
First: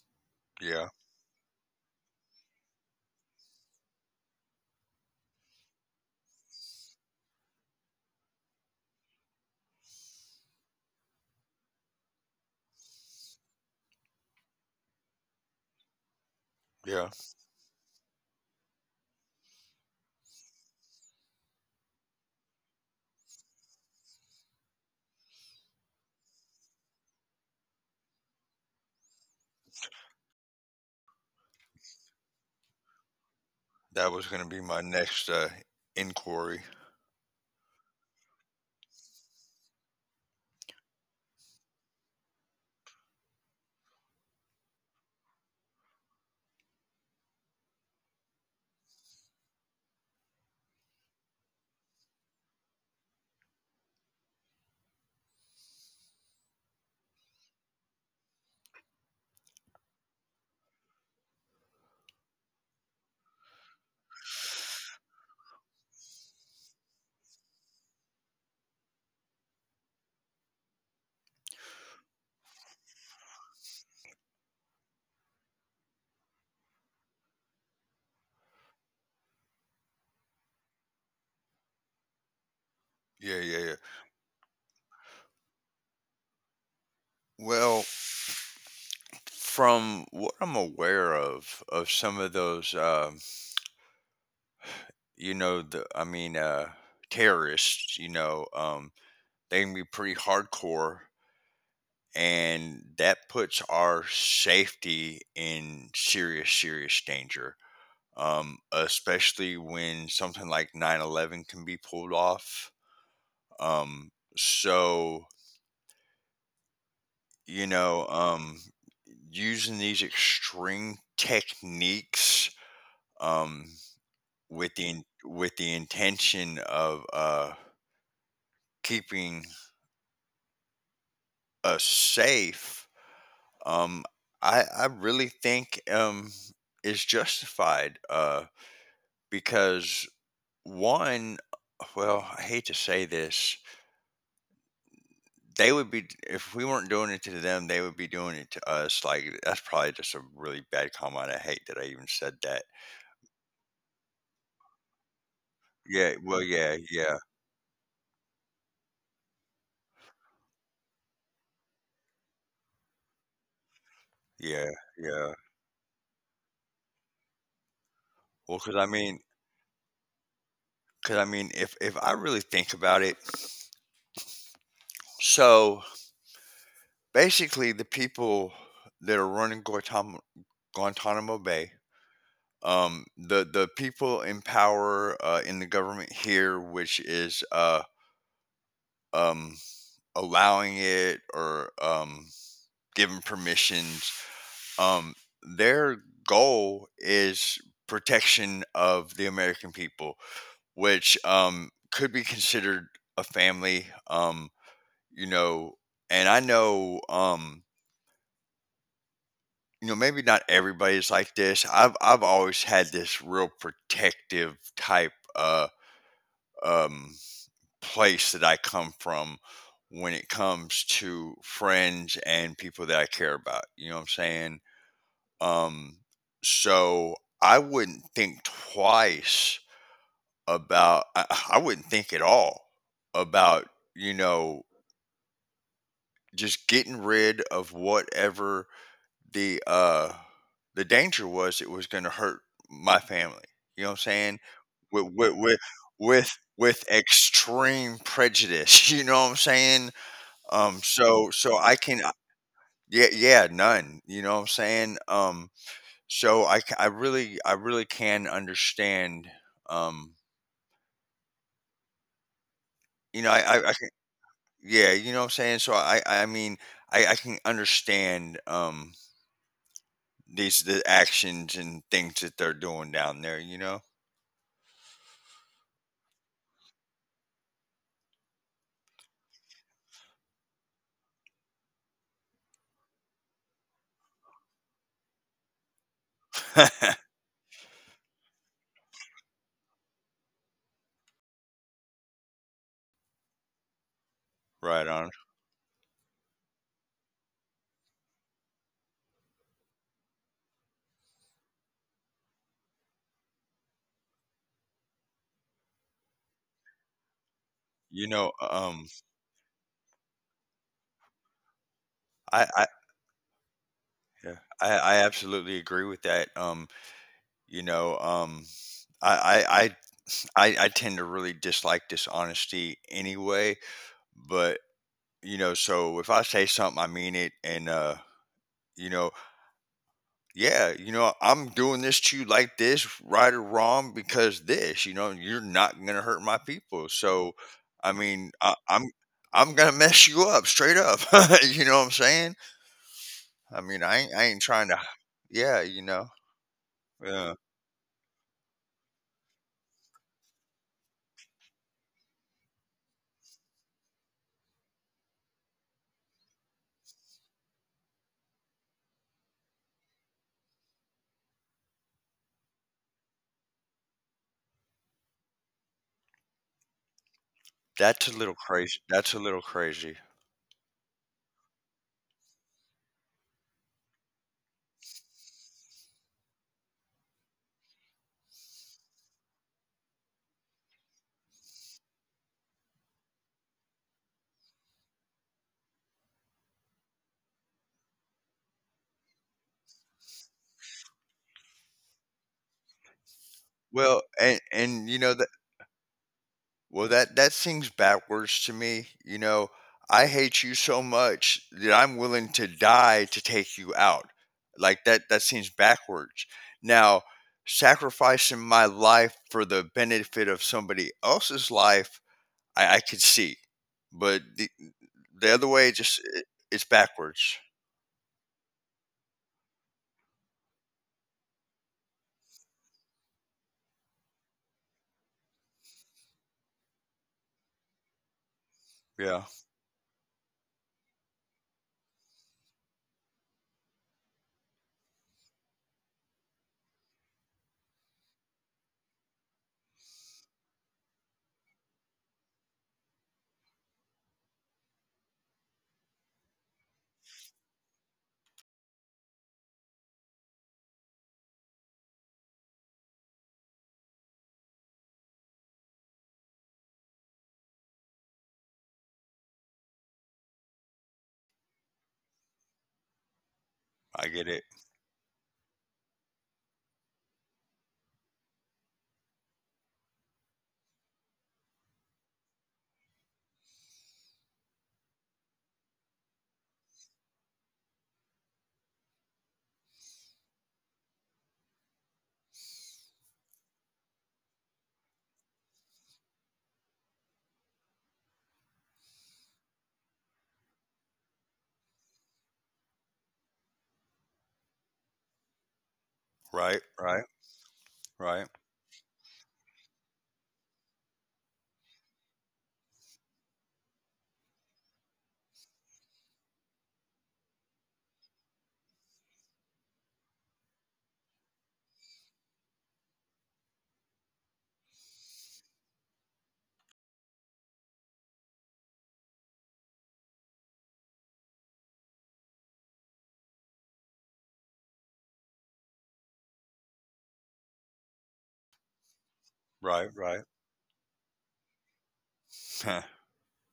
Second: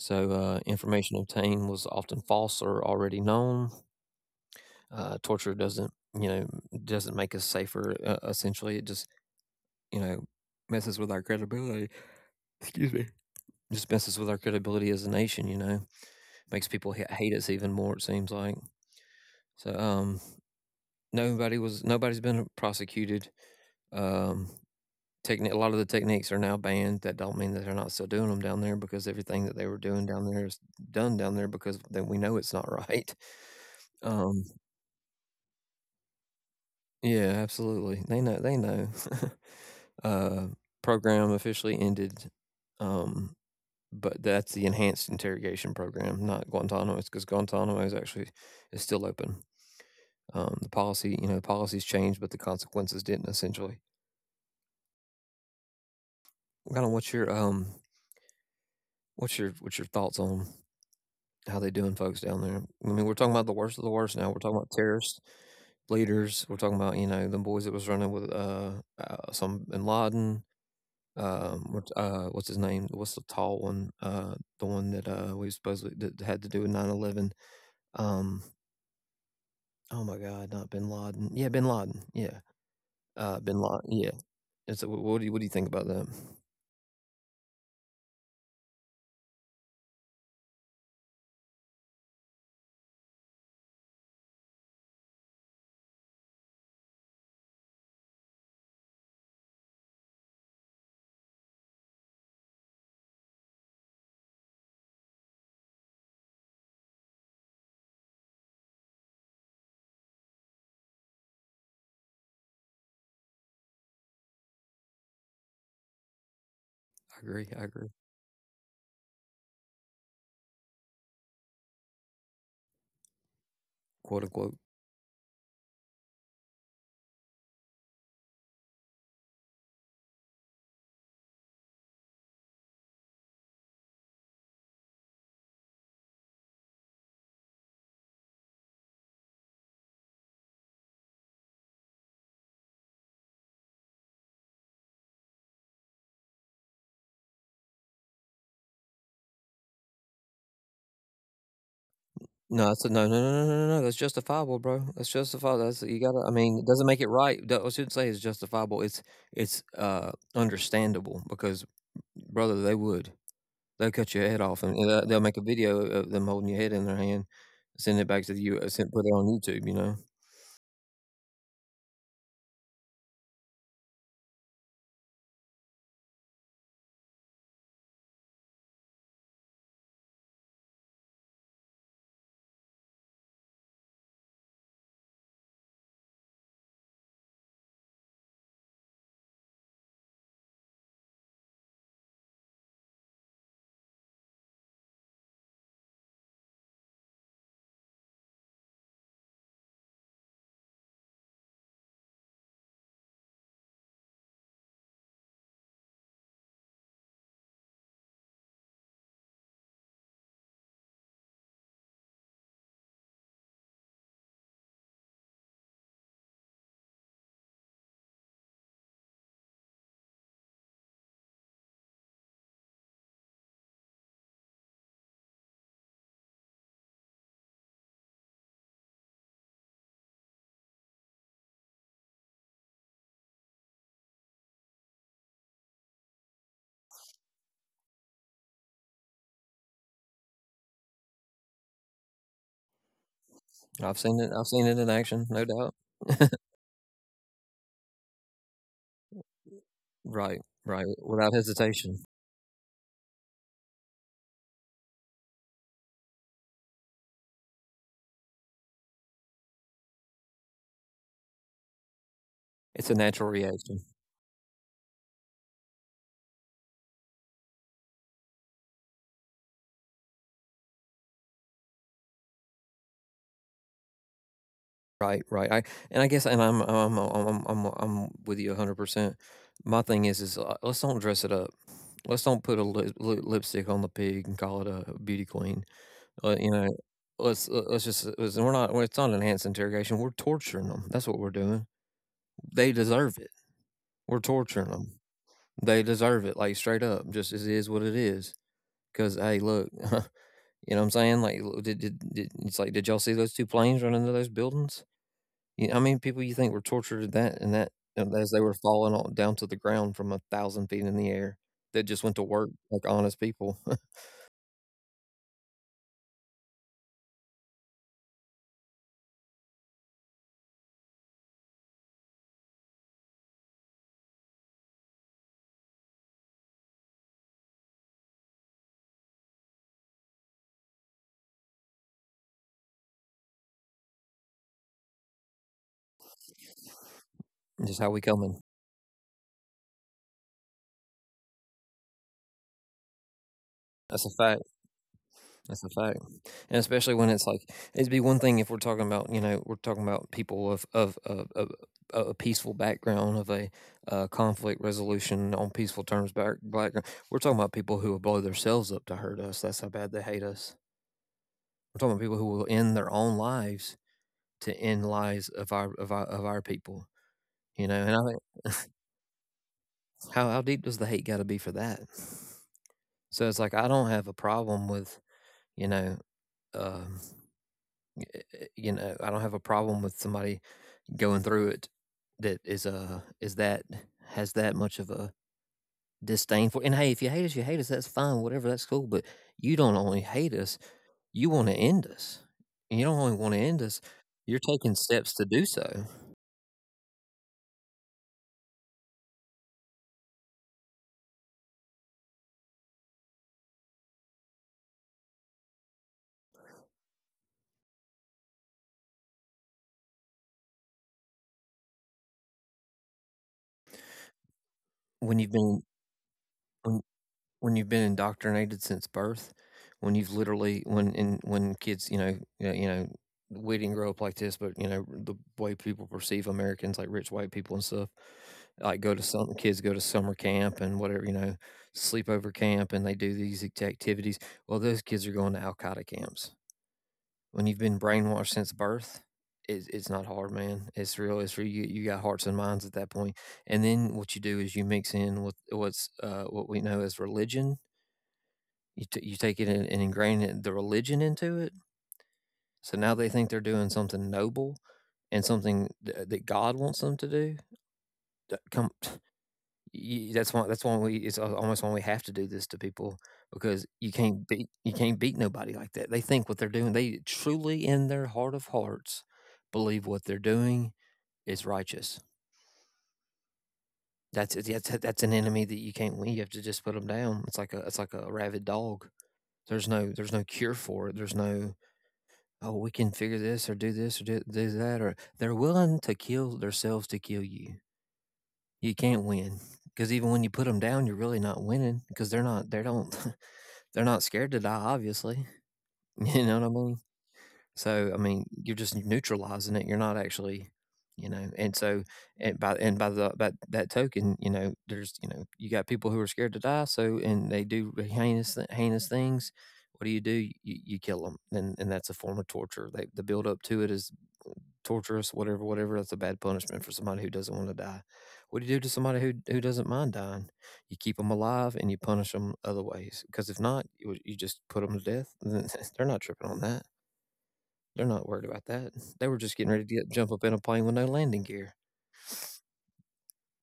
Speaker 1: So,
Speaker 2: Yeah.
Speaker 1: information obtained was often false or already known. Torture doesn't, doesn't make us safer, essentially. It just, you know, messes with our credibility. Excuse me. Just messes with our credibility as a nation, you know? Makes people ha
Speaker 2: Yeah.
Speaker 1: hate us even more, it seems like. So, nobody's been prosecuted. Um, a lot of the techniques are now banned. That don't mean that they're not still doing them down there, because everything that they were doing down there is done down there because then we know it's not right.
Speaker 2: That was going
Speaker 1: Um,
Speaker 2: to be my next inquiry.
Speaker 1: yeah, absolutely. They know. They know. uh, Program officially ended, um, but that's the enhanced interrogation program, not Guantanamo, because Guantanamo is actually is still open. The policy, you know, policies changed, but the consequences didn't. Essentially, kind of what's your um what's your, what's your thoughts on how they doing folks down there? I mean, we're talking about the worst of the worst now. We're talking about terrorist leaders. We're talking about, you know, the boys that was running with some bin Laden. What's his name? What's the tall one? The one that we supposedly that had to do with 9/11. Um, oh my God, not bin Laden. Yeah, bin Laden. Yeah,
Speaker 2: Yeah. Yeah.
Speaker 1: bin
Speaker 2: Yeah.
Speaker 1: Laden. Yeah. What do you, what do you think about that?
Speaker 2: Well, from what I'm aware of some of those. You know, the I mean terrorists, you know, they can be pretty hardcore, and that puts our safety in serious, serious danger, especially when something like 9/11 can be pulled off, um so
Speaker 1: I agree. I
Speaker 2: you
Speaker 1: agree.
Speaker 2: know, using these extreme techniques, um
Speaker 1: Quote unquote.
Speaker 2: with the with the intention of keeping a safe, um, I really think is justified because one, well, I hate to say this, they would be, if we weren't doing it to them, they would be doing it to us. Like, that's probably just a really bad comment. I hate that I even said that.
Speaker 1: No, that's a, no, no, no, no, no, no. That's justifiable, bro. That's justifiable. That's, you
Speaker 2: Yeah,
Speaker 1: gotta, I
Speaker 2: well,
Speaker 1: mean,
Speaker 2: yeah,
Speaker 1: it doesn't make it
Speaker 2: yeah,
Speaker 1: right. I shouldn't say it's justifiable. It's understandable, because, brother, they'll cut your head off,
Speaker 2: yeah,
Speaker 1: and they'll
Speaker 2: yeah.
Speaker 1: make a video of them holding your head in their hand, send it back to the U.
Speaker 2: Well,
Speaker 1: Send, put it on YouTube. You know,
Speaker 2: because I mean, if I really think about it, so basically the people that are running Guantanamo Bay. The people in power in the government here, which is um, allowing it or giving permissions, um, their goal is protection of the American people, which could be considered a family. You know, and I know you know, maybe not everybody's like this. I've always had this real protective type um, place that I come from when it comes to friends and people that I care about. You know what I'm saying? Um, so I wouldn't think twice about, I wouldn't think at all about, you know, just getting rid of whatever the uh the danger was, it was going to hurt my family, you know what I'm
Speaker 1: I've seen it.
Speaker 2: saying,
Speaker 1: I've seen it in
Speaker 2: with
Speaker 1: action,
Speaker 2: with
Speaker 1: no
Speaker 2: with
Speaker 1: doubt.
Speaker 2: with extreme prejudice, you know what I'm saying,
Speaker 1: Right, right, without
Speaker 2: I
Speaker 1: hesitation.
Speaker 2: can yeah, yeah, none, you know what I'm saying, so I really, I really can understand, um
Speaker 1: It's a
Speaker 2: you know,
Speaker 1: natural
Speaker 2: I
Speaker 1: reaction.
Speaker 2: can, yeah, you know what I'm saying, so I can understand these, the actions and things that they're doing down there, you know.
Speaker 1: Right, right. I and I guess and I'm with you 100%. My thing is, let's don't dress it up. Let's don't put a lipstick on the pig and call it a beauty queen. You know, let's just let's, we're not well, it's not an enhanced interrogation. We're torturing them. That's what we're doing. They deserve it. We're torturing
Speaker 2: Right on.
Speaker 1: them. They deserve it. Like straight up, just as it is what it is. Because, hey, look, you know what I'm saying? Like, did it's like did y'all see those two planes running into those buildings? You know, I mean, people you think were tortured at that, and that
Speaker 2: You
Speaker 1: and
Speaker 2: know,
Speaker 1: as they were falling on down to the ground from 1,000 feet in the air that just went to
Speaker 2: I,
Speaker 1: work
Speaker 2: I,
Speaker 1: like honest people.
Speaker 2: yeah, I absolutely agree with that. You know, I, I, I, I tend to really dislike dishonesty anyway. But you know, so if I say something, I mean it, and you know, yeah, you know, I'm doing this to you like this, right or wrong, because this, you know, you're not gonna hurt my people. So,
Speaker 1: Just
Speaker 2: I
Speaker 1: how we
Speaker 2: mean,
Speaker 1: coming.
Speaker 2: I'm gonna mess you up straight up. You know what I'm saying? I mean,
Speaker 1: That's a
Speaker 2: I ain't
Speaker 1: fact.
Speaker 2: trying to yeah,
Speaker 1: That's a
Speaker 2: you
Speaker 1: fact.
Speaker 2: know?
Speaker 1: And especially when it's
Speaker 2: Yeah.
Speaker 1: like, it'd be one thing if we're talking about, you know, we're talking about people of a peaceful background, of a, conflict resolution on peaceful terms background. We're talking about people who will blow themselves up to hurt us. That's how bad they hate us. We're talking about people who will end their own lives to end lives of our people, you know, and I think
Speaker 2: That's a little crazy.
Speaker 1: how deep does the hate gotta be for that? So it's like, I don't have a problem with, you know, um, you know, I don't have a problem with somebody going through it that is that has that much of a disdain for, and hey, if you hate us, you hate us, that's fine, whatever, that's cool, but you don't only hate us, you wanna end us. And you don't only wanna end us,
Speaker 2: Well,
Speaker 1: you're taking
Speaker 2: and, you know,
Speaker 1: steps
Speaker 2: that
Speaker 1: to do so.
Speaker 2: well, that that seems backwards to me, you know? "I hate you so much that I'm willing to die to take you out." Like, that that seems backwards. Now, sacrificing my life for the benefit of somebody else's life, I could see, but the
Speaker 1: when
Speaker 2: other
Speaker 1: you've
Speaker 2: way
Speaker 1: been
Speaker 2: just I it's
Speaker 1: when
Speaker 2: backwards.
Speaker 1: when you've been indoctrinated since birth, when you've literally when in when kids, you know, we didn't grow up like this, but you know, the way people perceive Americans, like rich white people and stuff, like go to
Speaker 2: Yeah,
Speaker 1: some kids go to summer camp and whatever, you know, sleepover camp, and they do these activities. Well, those kids are going to Al Qaeda camps. When you've been brainwashed since birth, it's not hard, man. It's real. It's real. You got hearts and minds at that point, and then what you do is you mix in with what's, what we know as religion. You take it and ingrain it the religion into it, so now they think they're doing something noble and something that God wants them to do. That come y that's why, that's why we, it's al almost why we have to do this to people, because you
Speaker 2: I get
Speaker 1: can't
Speaker 2: it.
Speaker 1: beat, you can't beat nobody like that. They think what they're doing, they truly in their heart of hearts believe what they're doing is righteous. That's that's an enemy that you can't win, you have to just put them down. It's like a, it's like a rabid dog. There's no, there's no cure for it, there's no, "Oh, we can figure this, or do this, or do, do that," or they're willing to kill themselves to kill you. You can't win, because even when you put them down, you're really not winning because they don't they're not scared to die. Obviously. You know what
Speaker 2: Right,
Speaker 1: I mean.
Speaker 2: right,
Speaker 1: So I
Speaker 2: right,
Speaker 1: mean, you're just neutralizing it. You're not actually, you know. And so, and by the by that token, you know, you got people who are scared to die. So, and they do heinous heinous things. What do you do? You kill them, and that's a form of torture. They, the build up to it is torturous, whatever, whatever. That's a bad punishment for somebody who doesn't want to die. What do you do to somebody who doesn't mind dying? You keep them alive and you punish them other ways. Because if not, you just put them to death. They're not tripping on that. They're not worried about that. They were just getting ready to
Speaker 2: right, right.
Speaker 1: jump up in a plane with no landing gear.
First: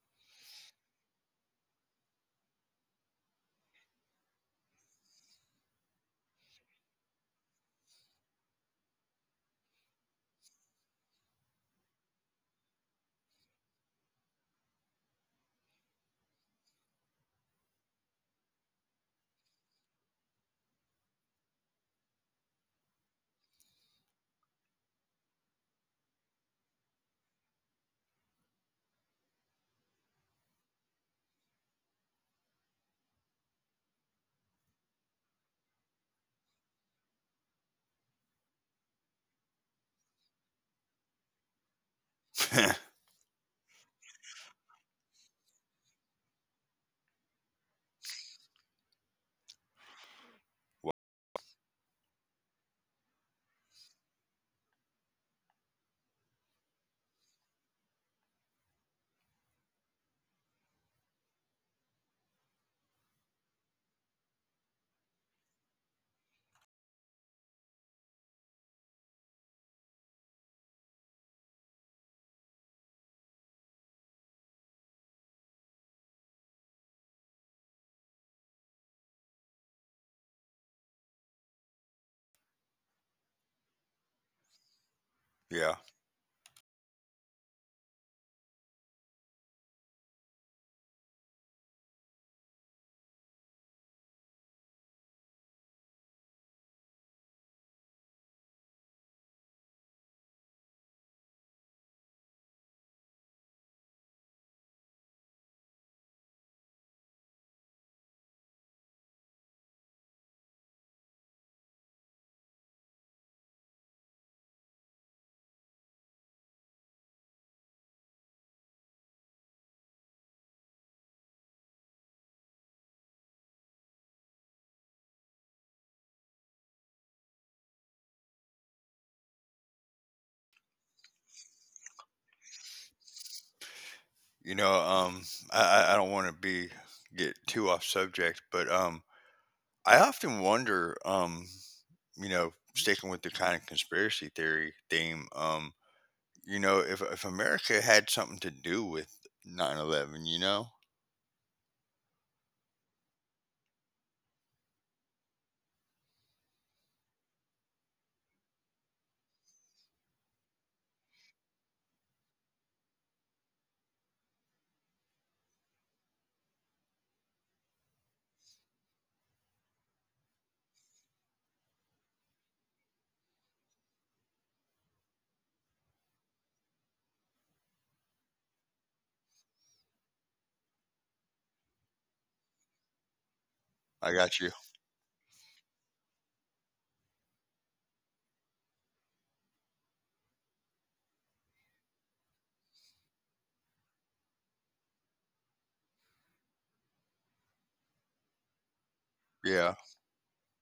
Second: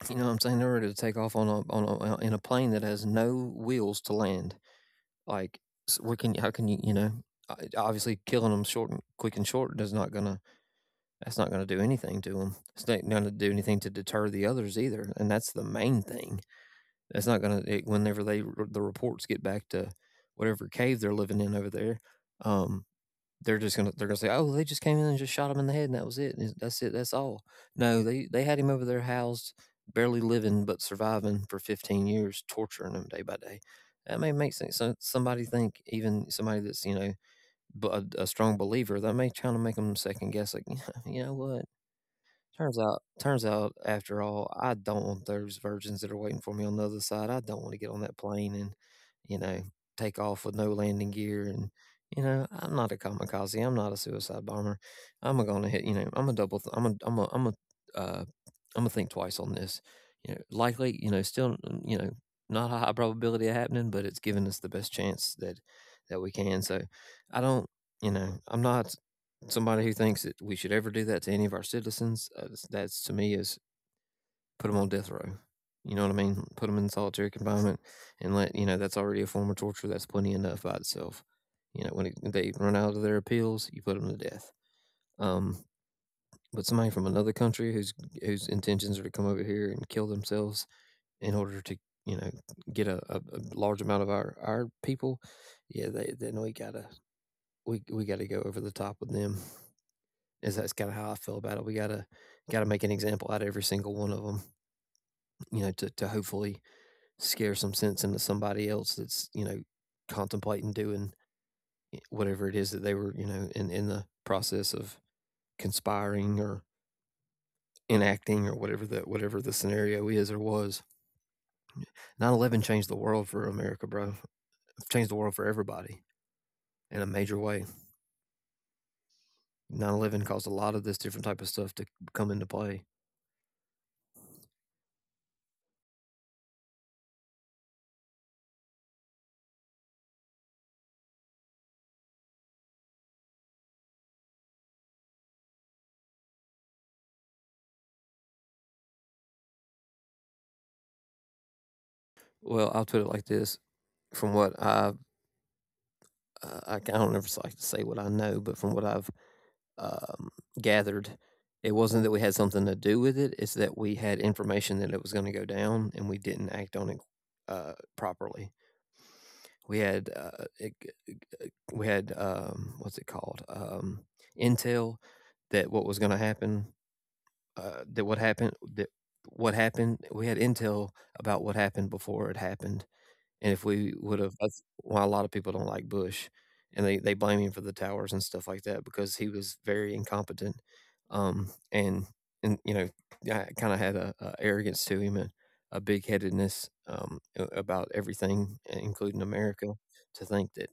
Speaker 1: You know what I'm saying? They're ready to take off on a, in a plane that has no wheels to land. Like, s- what can how can you, you know? Obviously, killing them short and quick and short is not gonna, that's not going to do anything to them. It's not going to do anything to deter the others either, and that's the main thing. That's not going to. Whenever the reports get back to whatever cave they're living in over there, um, they're just gonna, they're gonna say, oh, they just came in and just shot him in the head, and that was it. And That's it. That's all. No, they had him over there housed, barely living but surviving for 15 years, torturing him day by day. That may make sense. So somebody think, even somebody that's a strong believer, that may try to make them second guess, like you know what? Turns out, after all, I don't want those virgins that are waiting for me on the other side. I don't want to get on that plane and, you know, take off with no
Speaker 2: Well,
Speaker 1: landing gear. And, I'm not a kamikaze. I'm not a suicide bomber. I'm gonna hit. You know, I'm a double. Th- I'm a. I'm a. I'm a. Uh, I'm gonna think twice on this. You know, likely. You know, still. You know, not a high probability of happening, but it's giving us the best chance that we can. So, I don't. You know, I'm not. Somebody who thinks that we should ever do that to any of our citizens, that's, to me, is put them on death row. You know what I mean? Put them in solitary confinement, and let that's already a form of torture. That's plenty enough by itself. You know, when it, they run out of their appeals, you put them to death. Um,
Speaker 2: yeah.
Speaker 1: but somebody from another country whose intentions are to come over here and kill themselves in order to you know get a large amount of our people, yeah, they, then we gotta go over the top with them. Is that's kind of how I feel about it. We gotta Gotta make an example out of every single one of them, you know, to hopefully scare some sense into somebody else that's, you know, contemplating doing whatever it is that they were, you know, in the process of conspiring or enacting, or whatever the scenario is or was. 9-11 changed the world for America, bro. Changed the world for everybody in a major way. 9-11 caused a lot of this different type of stuff to come into play.
Speaker 2: You know, I don't want to be get too off subject, but I often wonder, you know, sticking with the kind of conspiracy theory theme, you know, if America had something to do with 9/11, you know,
Speaker 1: Well, I'll put it like this: from what I've, I don't ever like to say what I know, but from what I've um, gathered, it wasn't that we had something to do with it; it's that we had information that it was going to go down, and we didn't act on it properly. We had uh, it, we had, what's it called, intel that what was going to happen, that what happened we had intel about what happened before it happened. And if we would
Speaker 2: I
Speaker 1: have,
Speaker 2: got
Speaker 1: that's
Speaker 2: you.
Speaker 1: why a lot of people don't like Bush, and they blame him for the towers and stuff like that, because he was very incompetent, um and and, you know, kind of had a arrogance to him, and a big headedness, about everything, including America.
Speaker 2: Yeah,
Speaker 1: To think that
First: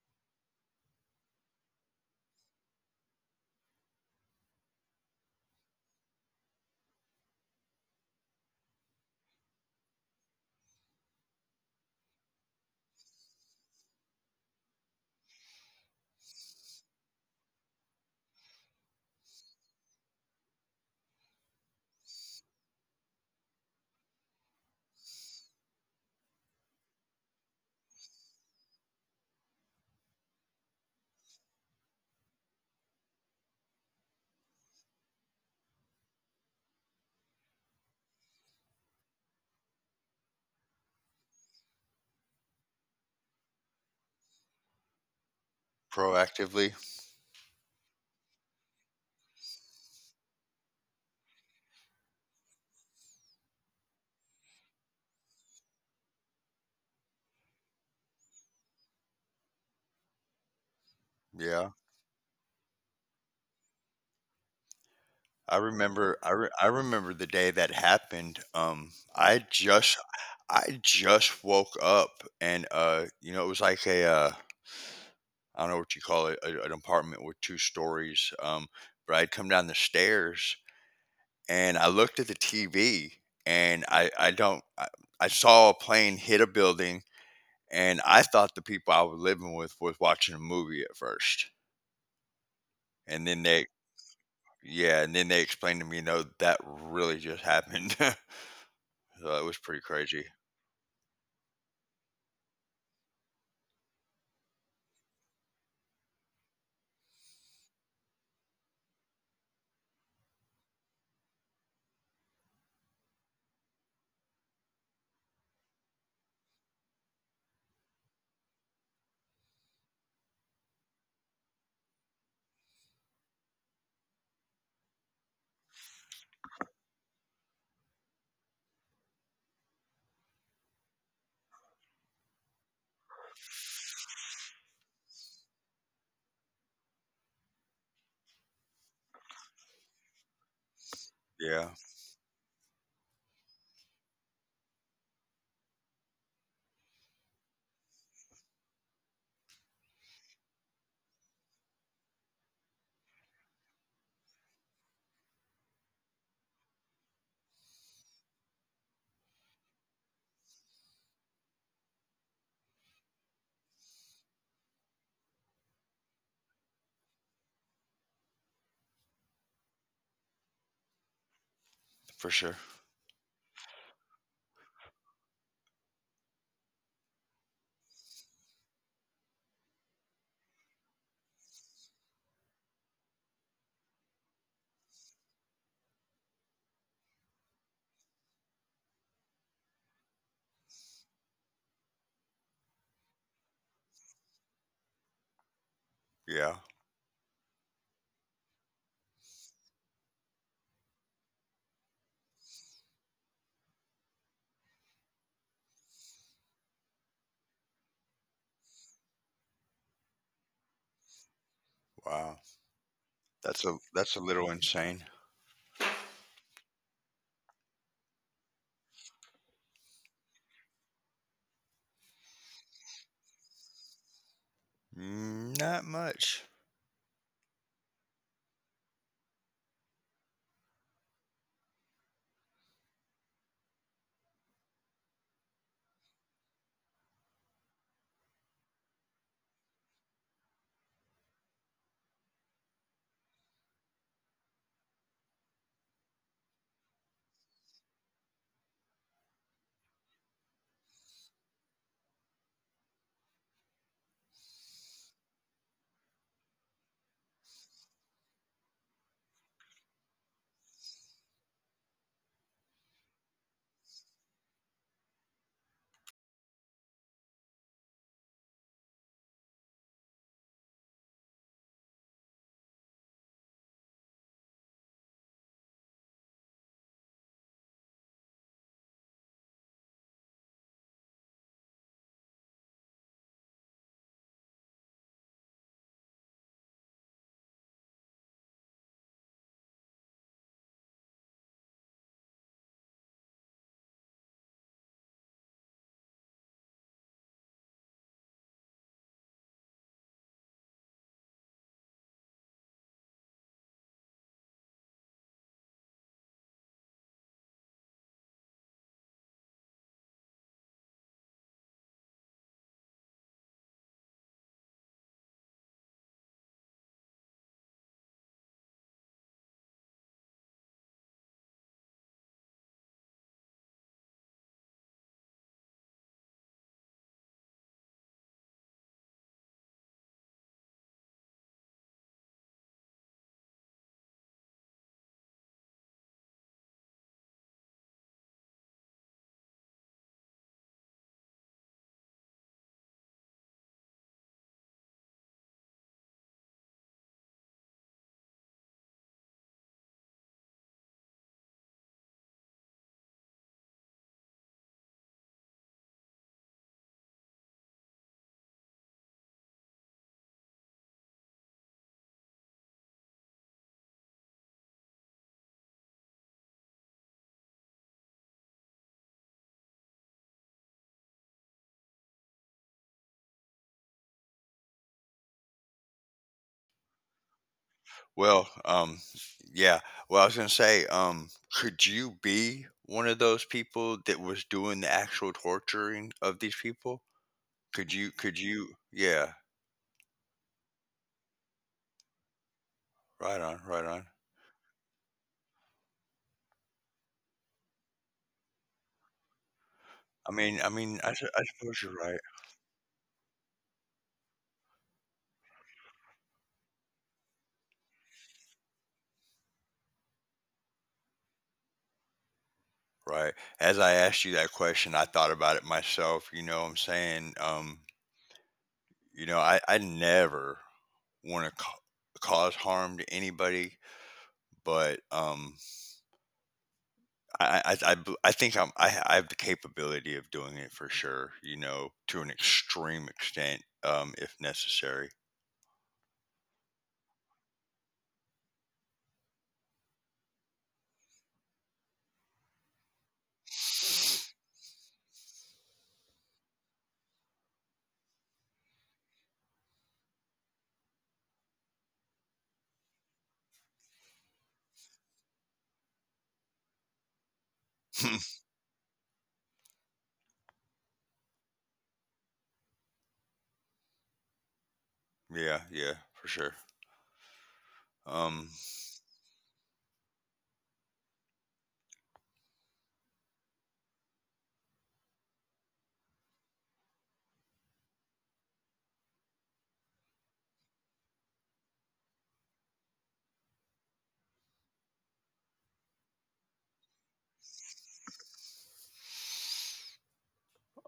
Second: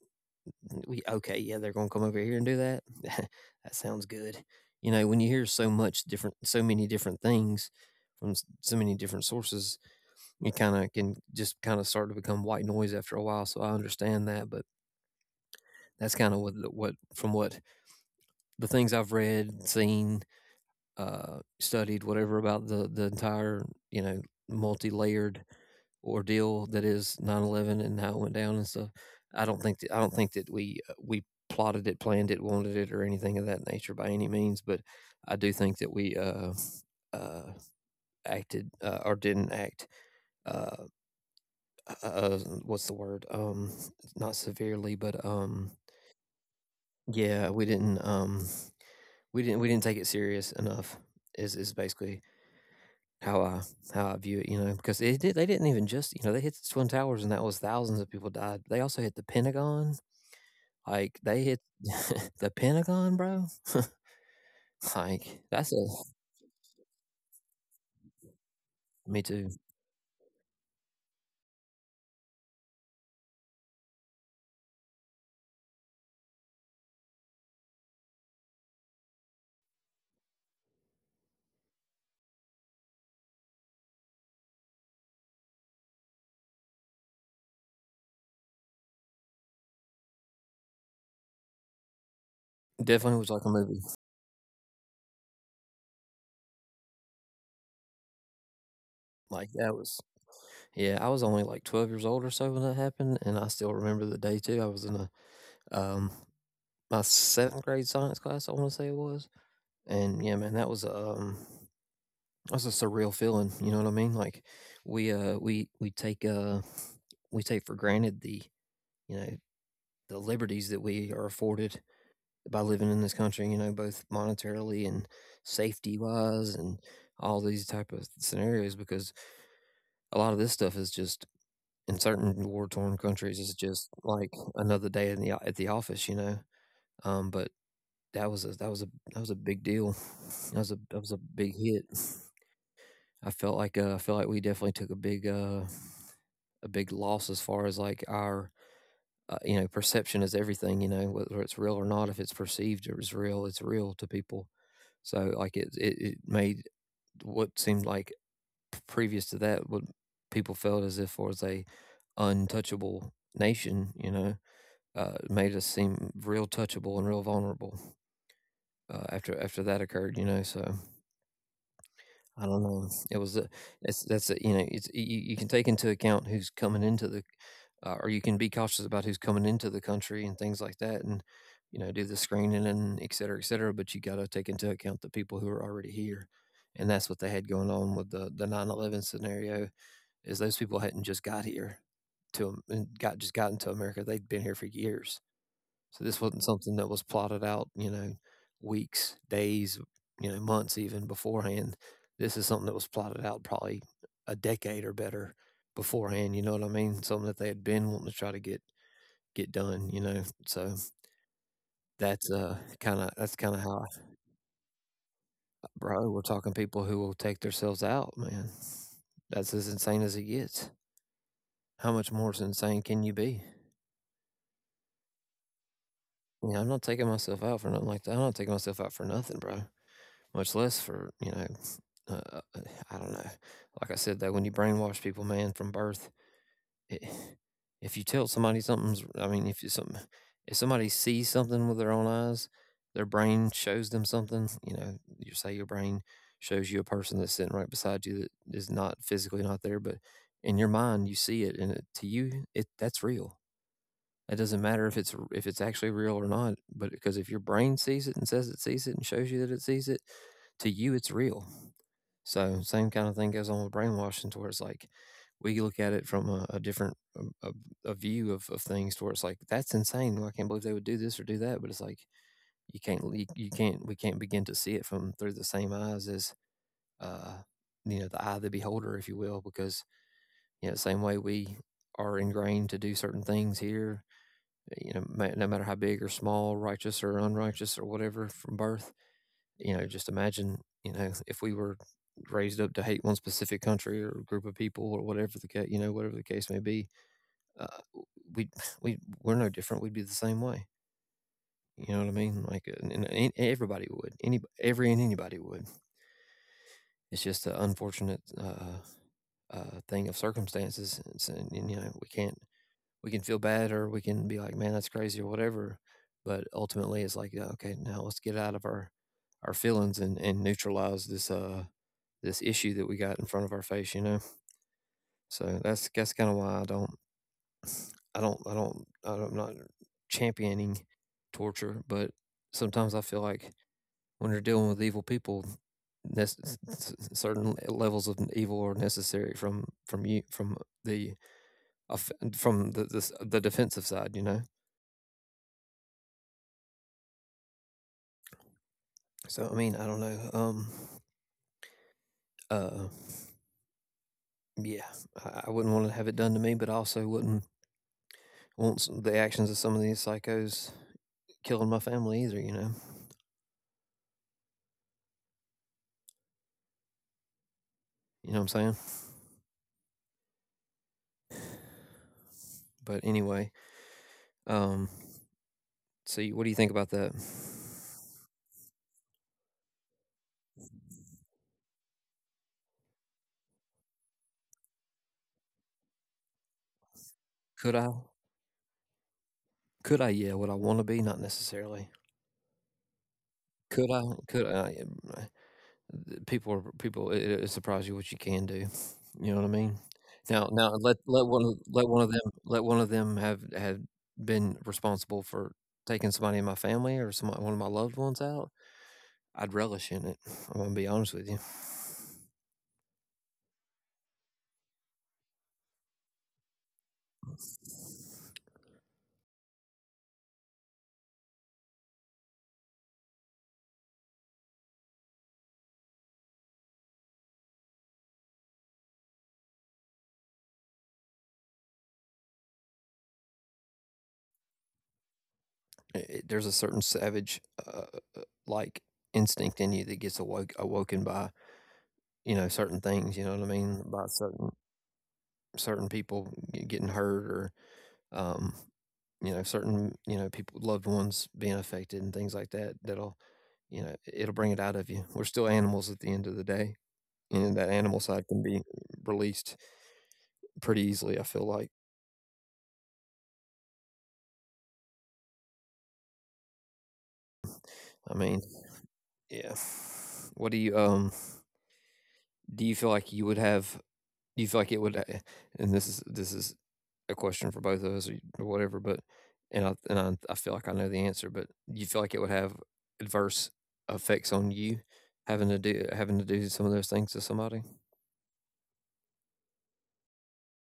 Speaker 1: we, okay, yeah, they're going to come over here and do that. That sounds good. You know, when you hear so much different, so many different things from so many different sources, it kind of can just kind of start to become white noise after a while. So I understand that, but that's kind of what from what the things I've read, seen, studied, whatever, about the entire, you know, multi layered ordeal that is 9-11 and how it went down and stuff. I don't think that we plotted it, planned it, wanted it, or anything of that nature by any means. But I do think that we uh, acted, or didn't act. Uh, uh, what's the word? Not severely, but
Speaker 2: proactively.
Speaker 1: yeah, we didn't. We didn't take it serious enough. Is basically how I how I view it, you know, because it did, they didn't even just, you know, they hit the twin towers, and that was thousands of people died. They also hit the Pentagon, like they hit
Speaker 2: Yeah.
Speaker 1: the Pentagon, bro. Like that's a
Speaker 2: I remember the day that happened.
Speaker 1: me
Speaker 2: I
Speaker 1: too.
Speaker 2: just woke up and you know, it was like a I don't know what you call it, an apartment with two stories. But I'd come down the stairs and I looked at the TV and I don't I saw a plane hit a building, and I thought the people I was living with was watching a movie at first.
Speaker 1: Definitely
Speaker 2: And
Speaker 1: was
Speaker 2: then
Speaker 1: like a
Speaker 2: they
Speaker 1: movie.
Speaker 2: yeah, and then they explained to me, no, that really just happened. So it
Speaker 1: Like
Speaker 2: was
Speaker 1: that
Speaker 2: pretty
Speaker 1: was,
Speaker 2: crazy.
Speaker 1: yeah. I was only like 12 years old or so when that happened, and I still remember the day too. I was in a um my seventh grade science class, I want to say it was, and yeah, man, that was that's a surreal feeling. You know what I mean? Like we uh we we take uh we take for granted the, you know, the liberties that we are afforded by living in this country. You know, both monetarily and safety wise, and all these type of scenarios. Because a lot of this stuff is just in certain war torn countries is just like another day in at the office. You know, but that was a that was a big deal. That was a big
Speaker 2: Yeah,
Speaker 1: hit. I felt like I feel like we definitely took a big loss as far as like our, you know, perception is everything. You know, whether it's real or not, if it's perceived as real, it's real to people. So like it made what seemed like previous to that, what people felt as if was a untouchable nation, you know, made us seem real touchable and real vulnerable, after that occurred, you know. So
Speaker 2: for
Speaker 1: I
Speaker 2: sure.
Speaker 1: don't know. It was a, it's, that's a, you know, it's, you can take into account who's coming into the, or you can be cautious about who's coming into the country and things like that, and, you know, do the screening and et cetera, et cetera. But you got to take into account the people who are already here, and that's what they had going on with the 9-11 scenario. Is those people hadn't just got here to and got just gotten to America; they'd been here for years. So this wasn't
Speaker 2: Yeah.
Speaker 1: something that was plotted out, you know, weeks, days, you know, months even beforehand. This is something that was plotted out probably a decade or better beforehand, you know what I mean? Something that they had been wanting to try to get done, you know. So
Speaker 2: Wow.
Speaker 1: that's
Speaker 2: That's
Speaker 1: kinda
Speaker 2: a,
Speaker 1: how
Speaker 2: that's a little insane.
Speaker 1: bro, we're talking people who will take themselves out, man. That's as insane as it gets. How much more insane can you be?
Speaker 2: Mm, not much.
Speaker 1: You know, I'm not taking myself out for nothing like that. I'm not taking myself out for nothing, bro. Much less for, you know. Uh, I don't know. Like I said, though, when you brainwash people, man, from birth, it, if you tell somebody something's, I mean, if you some, if somebody sees something with their own eyes, their brain shows them something. You know, you say your brain shows you a person that's sitting right beside you that is not physically not there, but in your mind you see it, and it, to you, it that's real. It doesn't matter if it's actually real or not, but because if your brain sees it and says it sees it and shows you that it sees it, to you it's real. So same kind of thing goes on with brainwashing, to where it's like we look at it from a different a view of things, to where it's like that's insane. Well, I can't believe they would do this or do that, but it's like you can't you, can't, we can't begin to see it from through the same eyes as uh you know the eye of the beholder, if you will, because, you know, the same way we are ingrained to do certain things here, you know, no matter how big or small, righteous or unrighteous or whatever, from birth, you know, just imagine, you know, if we were raised up to hate one specific country or group of people or whatever the case, you know, whatever the case may be, uh, we we we're no different. We'd be the same way. You know what I mean? Like, everybody would. Any every and anybody would. It's just an unfortunate thing of circumstances. It's, and, you know, we can't, we can feel bad, or we can be like, man, that's crazy or whatever. But ultimately, it's like, okay, now let's get out of our feelings, and neutralize this this issue that we got in front of our face, you know. So that's kind of why I don't, I'm not championing torture, but sometimes I feel like when you're dealing with evil people, nec- certain levels of evil are necessary from you from the from the defensive side, you know. So I don't know. Uh, yeah, I wouldn't want to have it done to me, but I also wouldn't want the actions of some of these psychos killing my family either. You know what I'm saying. But anyway, um, so what do you think about that?
Speaker 2: Well, yeah. Well, I was gonna say, could you be one of those people that was doing the actual torturing of these people? Could
Speaker 1: Could I?
Speaker 2: you? Could you? Yeah.
Speaker 1: Could I? Yeah, would I want to be? Not necessarily.
Speaker 2: Right on. Right on.
Speaker 1: Could I? Could I? Yeah, people are people, it surprise you what you can do, you know what I mean.
Speaker 2: I mean,
Speaker 1: Now
Speaker 2: I
Speaker 1: now
Speaker 2: mean,
Speaker 1: let
Speaker 2: I suppose you're
Speaker 1: let
Speaker 2: right.
Speaker 1: one of them let one of them have been responsible for taking somebody in my family or some one of my loved ones out. I'd relish in it. I'm gonna be honest with you.
Speaker 2: Right. As I asked you that question, I thought about it myself. You know what I'm saying, you know, I never want to cause harm to anybody, but I think I have the capability of doing it for sure. You know, to an extreme extent, if necessary.
Speaker 1: There's a certain savage like instinct in you that gets awoken by, you know, certain things, you know what I mean, by certain people getting hurt or, um, you know, certain, you know, people, loved ones being affected and things like that, that'll, you know, it'll bring it out of you. We're still animals at the end of the day. And that animal side can be released pretty easily, I feel like.
Speaker 2: Yeah, yeah, for sure.
Speaker 1: I
Speaker 2: Um,
Speaker 1: mean, yeah. What do you feel like you would have do you feel like it would and this is a question for both of us or whatever, but and I feel like I know the answer, but do you feel like it would have adverse effects on you having to do some of those things to somebody?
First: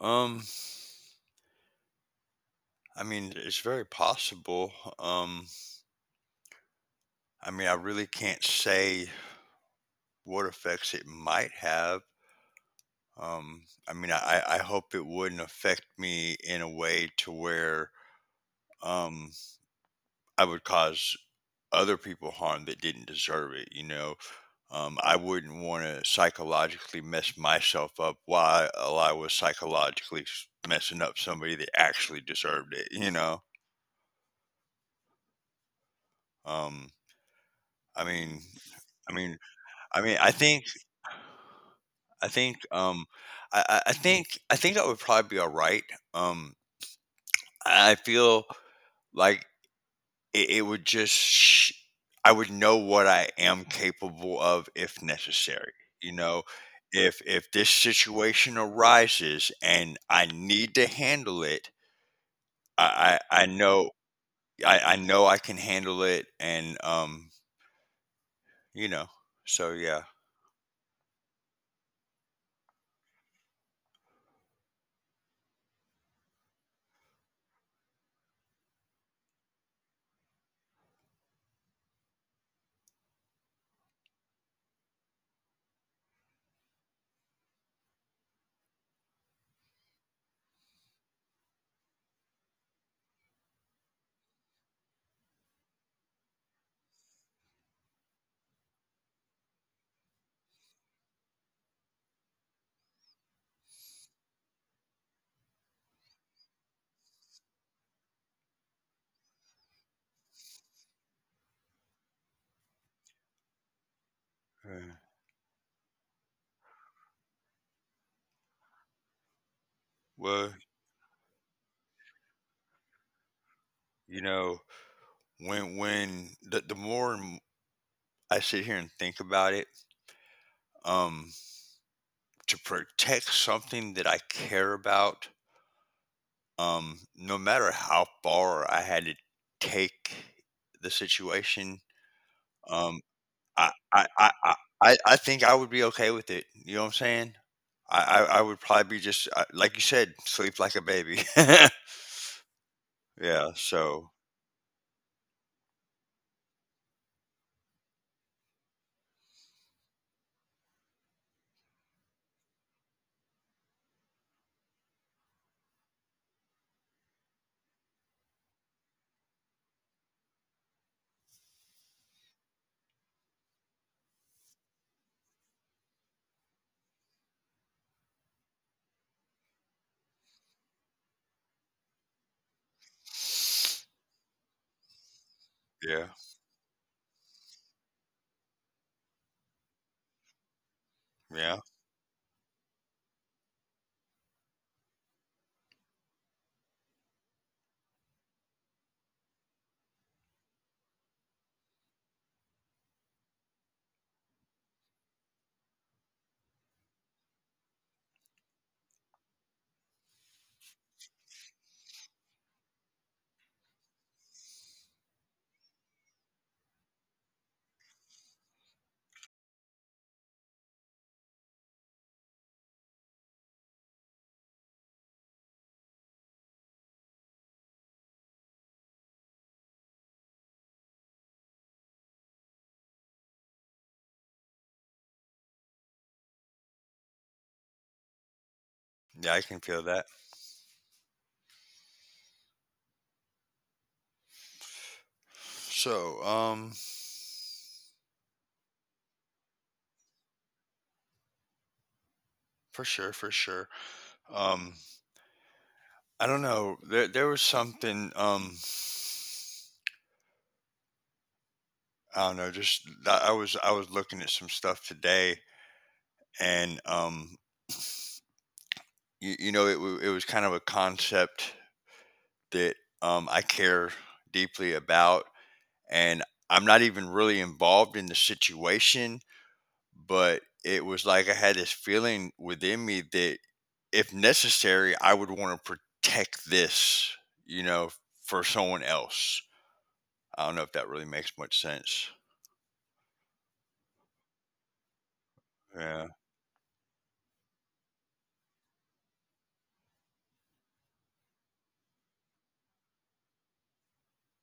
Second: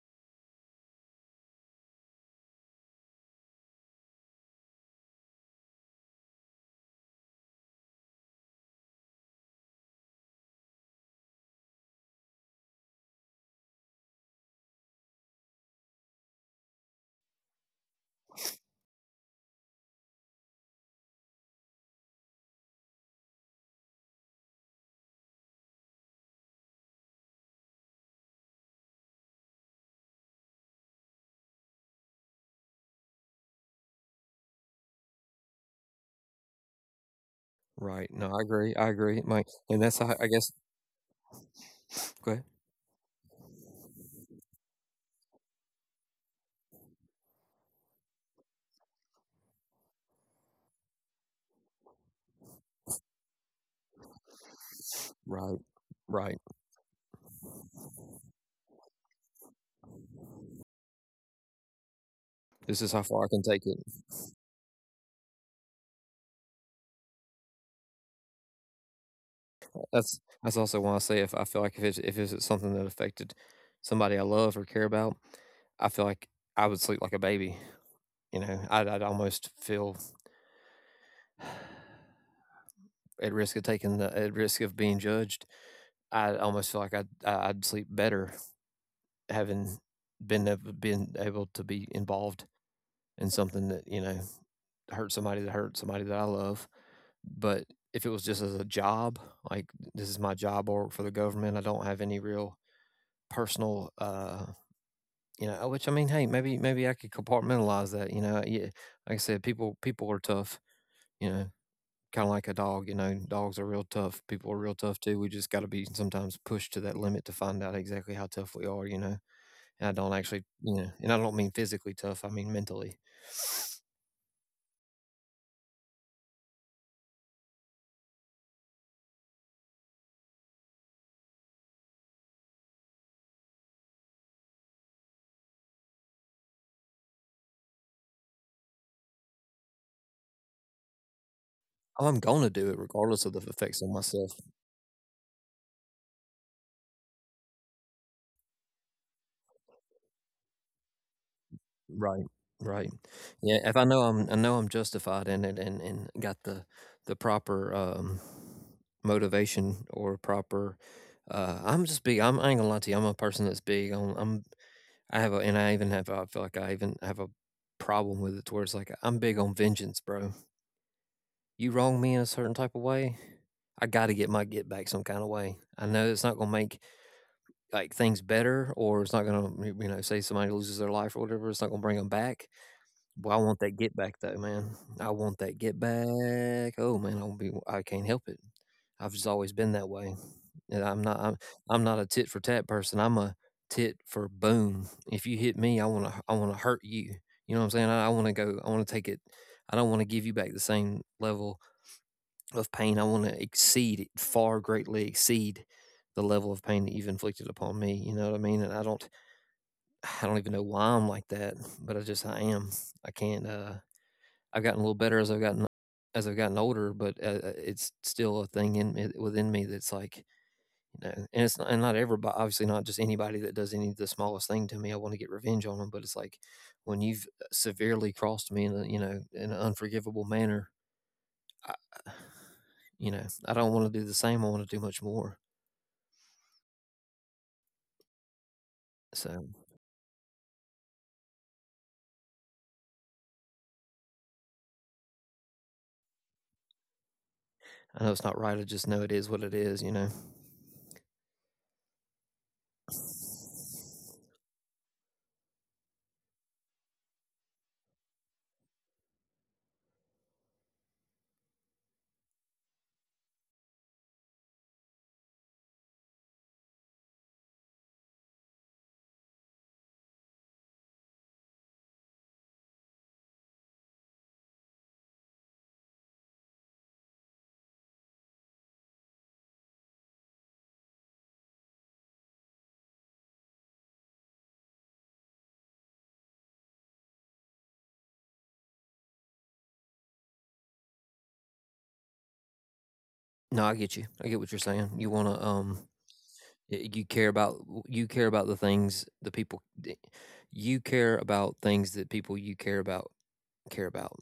Speaker 2: um, I mean, it's very possible. Um, I mean, I really can't say what effects it might have. I mean, I hope it wouldn't affect me in a way to where um I would cause other people harm that didn't deserve it. You know, I wouldn't want to psychologically mess myself up while I was psychologically messing up somebody that actually deserved it. You know, um,
Speaker 1: Right,
Speaker 2: I
Speaker 1: no, I
Speaker 2: mean,
Speaker 1: agree, I
Speaker 2: I
Speaker 1: agree,
Speaker 2: mean,
Speaker 1: Mike, and that's
Speaker 2: I
Speaker 1: how
Speaker 2: mean,
Speaker 1: I
Speaker 2: I
Speaker 1: guess.
Speaker 2: think,
Speaker 1: Go
Speaker 2: I
Speaker 1: ahead.
Speaker 2: think, I think I would probably be all right. Um, I feel like it would just I would know what I am capable of if
Speaker 1: Right,
Speaker 2: necessary, you know,
Speaker 1: right.
Speaker 2: if this situation arises and I need to handle it.
Speaker 1: This is how far I
Speaker 2: I
Speaker 1: can take
Speaker 2: know
Speaker 1: it.
Speaker 2: I know I can handle it. And you know, so yeah.
Speaker 1: That's also why I say, if I feel like, if it's something that affected somebody I love or care about, I feel like I would sleep like a baby. You know, I'd almost feel, at risk of taking the at risk of being judged, I almost feel like I would sleep better having been able to be involved in something that, you know, hurt somebody that I love. But if it was just as a job, like this is my job or for the government, I don't have any real personal, you know. Which, I mean, hey, maybe maybe I could compartmentalize that. You know, yeah, like I said, people are tough. You know, kinda like a dog, you know, dogs are real tough, people are real
Speaker 2: Uh,
Speaker 1: tough too, we just gotta be sometimes pushed to that limit to find out exactly how tough we are, you know? And I don't, actually,
Speaker 2: well,
Speaker 1: you know, and I don't mean physically tough, I mean mentally.
Speaker 2: you know, when the more and I sit here and think about it, um to protect something that I care about, no matter how far I had to take the situation,
Speaker 1: Oh, I'm gonna do it
Speaker 2: um,
Speaker 1: regardless of the
Speaker 2: I,
Speaker 1: effects on
Speaker 2: I, I,
Speaker 1: myself.
Speaker 2: I, I think I would be okay with it. You know what I'm saying? I, I would probably be just like you said, sleep like a baby.
Speaker 1: Right, right.
Speaker 2: Yeah.
Speaker 1: Yeah, if I
Speaker 2: So
Speaker 1: know I'm I know I'm justified in it, and got the proper, motivation or proper, I'm just big, I ain't gonna lie to you, I'm a person that's big on, I have a, and I even have, I feel like I even have a problem with it, to where it's like, I'm big on vengeance, bro. You wrong me in a certain type of way, I got to get my get back some kind of way. I know it's not going to make like things better, or it's not going to, you know, say somebody loses their life or whatever, it's not going to bring them back. Well, I want that get back though, man. I want that get
Speaker 2: yeah,
Speaker 1: back. Oh man, I'll be. I can't help it. I've just always been that way, and I'm not. I'm.
Speaker 2: yeah,
Speaker 1: I'm not a tit for tat person. I'm a tit for boom. If you hit me, I want to hurt you. You know what I'm saying? I want to go. I want to take it. I don't want to give you back the same level of pain. I want to exceed it, far greatly exceed the level of pain that you've inflicted upon me. You know what I mean? And I don't. I don't even know why I'm like that, but I just I am. I can't. I've gotten a little better as I've gotten older, but it's still a thing in within me that's like, you know, and it's not, and not everybody, obviously, not just anybody that does any the smallest thing to me I want to get revenge on them, but it's like when you've, severely crossed me in a, you know, in an unforgivable manner, I, uh, you know, I don't want to do the same. I want to do much more.
Speaker 2: yeah. I can
Speaker 1: So
Speaker 2: feel that. So
Speaker 1: I know it's not right. I just know it is what it is, you know.
Speaker 2: for sure, for sure. Um, I don't know. There was something. I don't know. Just I was looking at some stuff today, and you, you know, it was kind of a concept that I care deeply about. And I'm not even really involved in the situation, but it was like I had this feeling within me that if necessary, I would want to protect this, you know, for someone else. I don't know if that really makes much sense.
Speaker 1: No, I get you. I get what you're saying. You want to,
Speaker 2: Yeah.
Speaker 1: Y you care about, you care about the things the people d you care about things that people you care about care about.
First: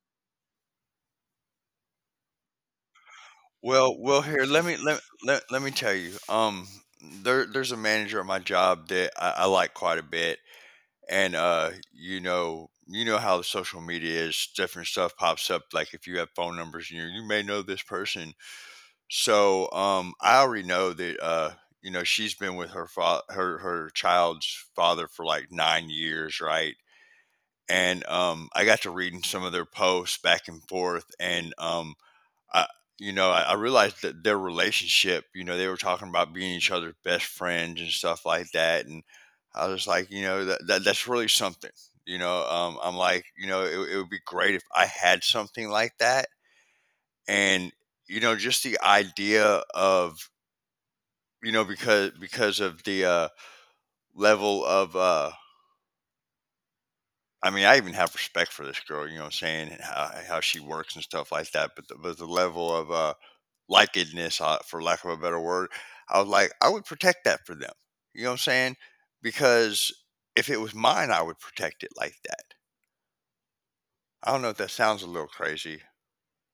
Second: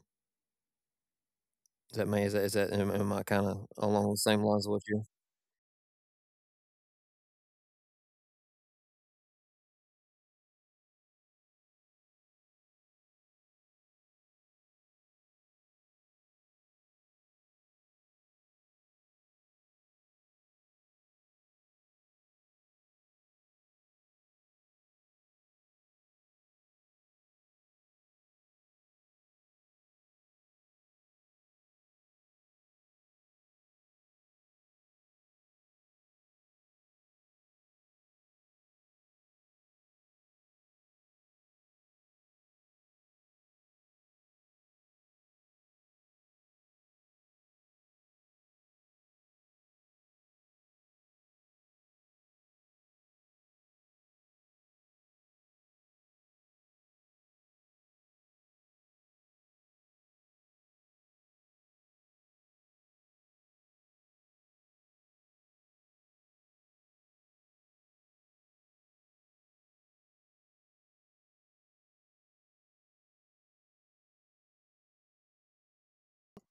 Speaker 1: Does that make, is that, am I kinda along the same
Speaker 2: Here
Speaker 1: lines of what you—
Speaker 2: let let me tell you. There there's a manager at my job that I like quite a bit, and you know, you know how social media is, different stuff pops up like if you have phone numbers and you may know this person. So I already know that you know, she's been with her her her child's father for like 9 years, right? And I got to reading some of their posts back and forth. And I, you know, I realized that their relationship, you know, they were talking about being each other's best friends and stuff like that. And I was like, you know, that that's really something. You know, I'm like, you know, it would be great if I had something like that. And you know, just the idea of, you know, because of the level of, I mean, I even have respect for this girl. You know what I'm saying, and how she works and stuff like that. But but the level of likedness, for lack of a better word. I was like, I would protect that for them. You know what I'm saying? Because if it was mine, I would protect it like that. I don't know if that sounds a little crazy.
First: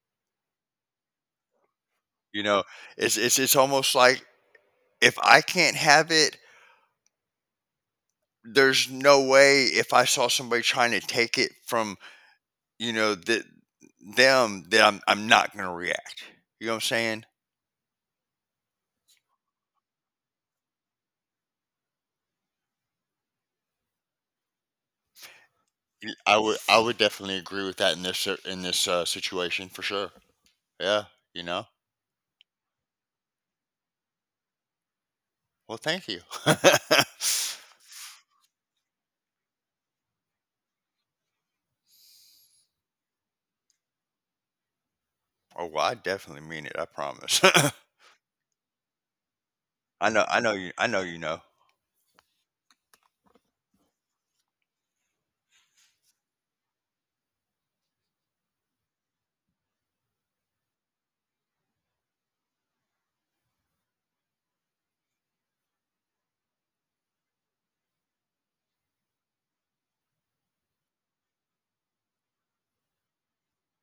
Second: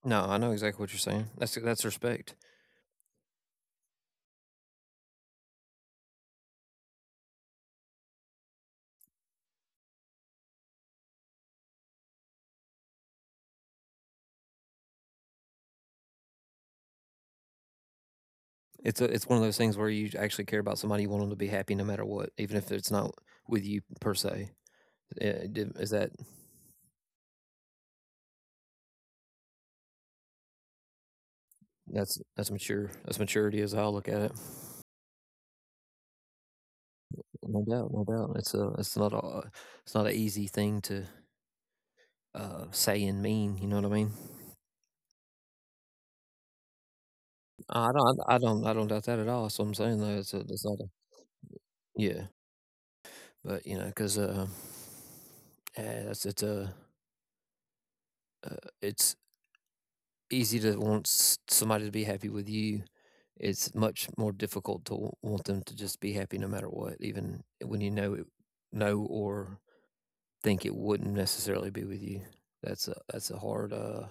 Speaker 1: No, I know exactly what you're saying. That's respect.
Speaker 2: You know, it's it's almost like if I can't have it, there's no way, if I saw somebody trying to take it from, you know, them, that I'm not going to react. You know what I'm saying?
Speaker 1: It's a, it's one of those things where you actually care about somebody, you want them to be happy no matter what, even if it's not with you per se. Eh, d is that—
Speaker 2: I would, I would definitely agree with that in this in this situation for sure. Yeah, you know.
Speaker 1: that's mature, that's maturity is how I look at it.
Speaker 2: Well, thank you. Oh,
Speaker 1: No doubt, no doubt. It's not a, it's not an easy thing to, saying mean. You know what I mean?
Speaker 2: well, I definitely mean it. I promise.
Speaker 1: I don't doubt that at all. I'm saying. Though it's,
Speaker 2: I
Speaker 1: a,
Speaker 2: know.
Speaker 1: it's
Speaker 2: I know
Speaker 1: not a,
Speaker 2: you. I know you know.
Speaker 1: yeah, but you know, because yeah, it's easy to want somebody to be happy with you. It's much more difficult to want them to just be happy no matter what, even when know or think it wouldn't necessarily be with you. That's a that's a hard uh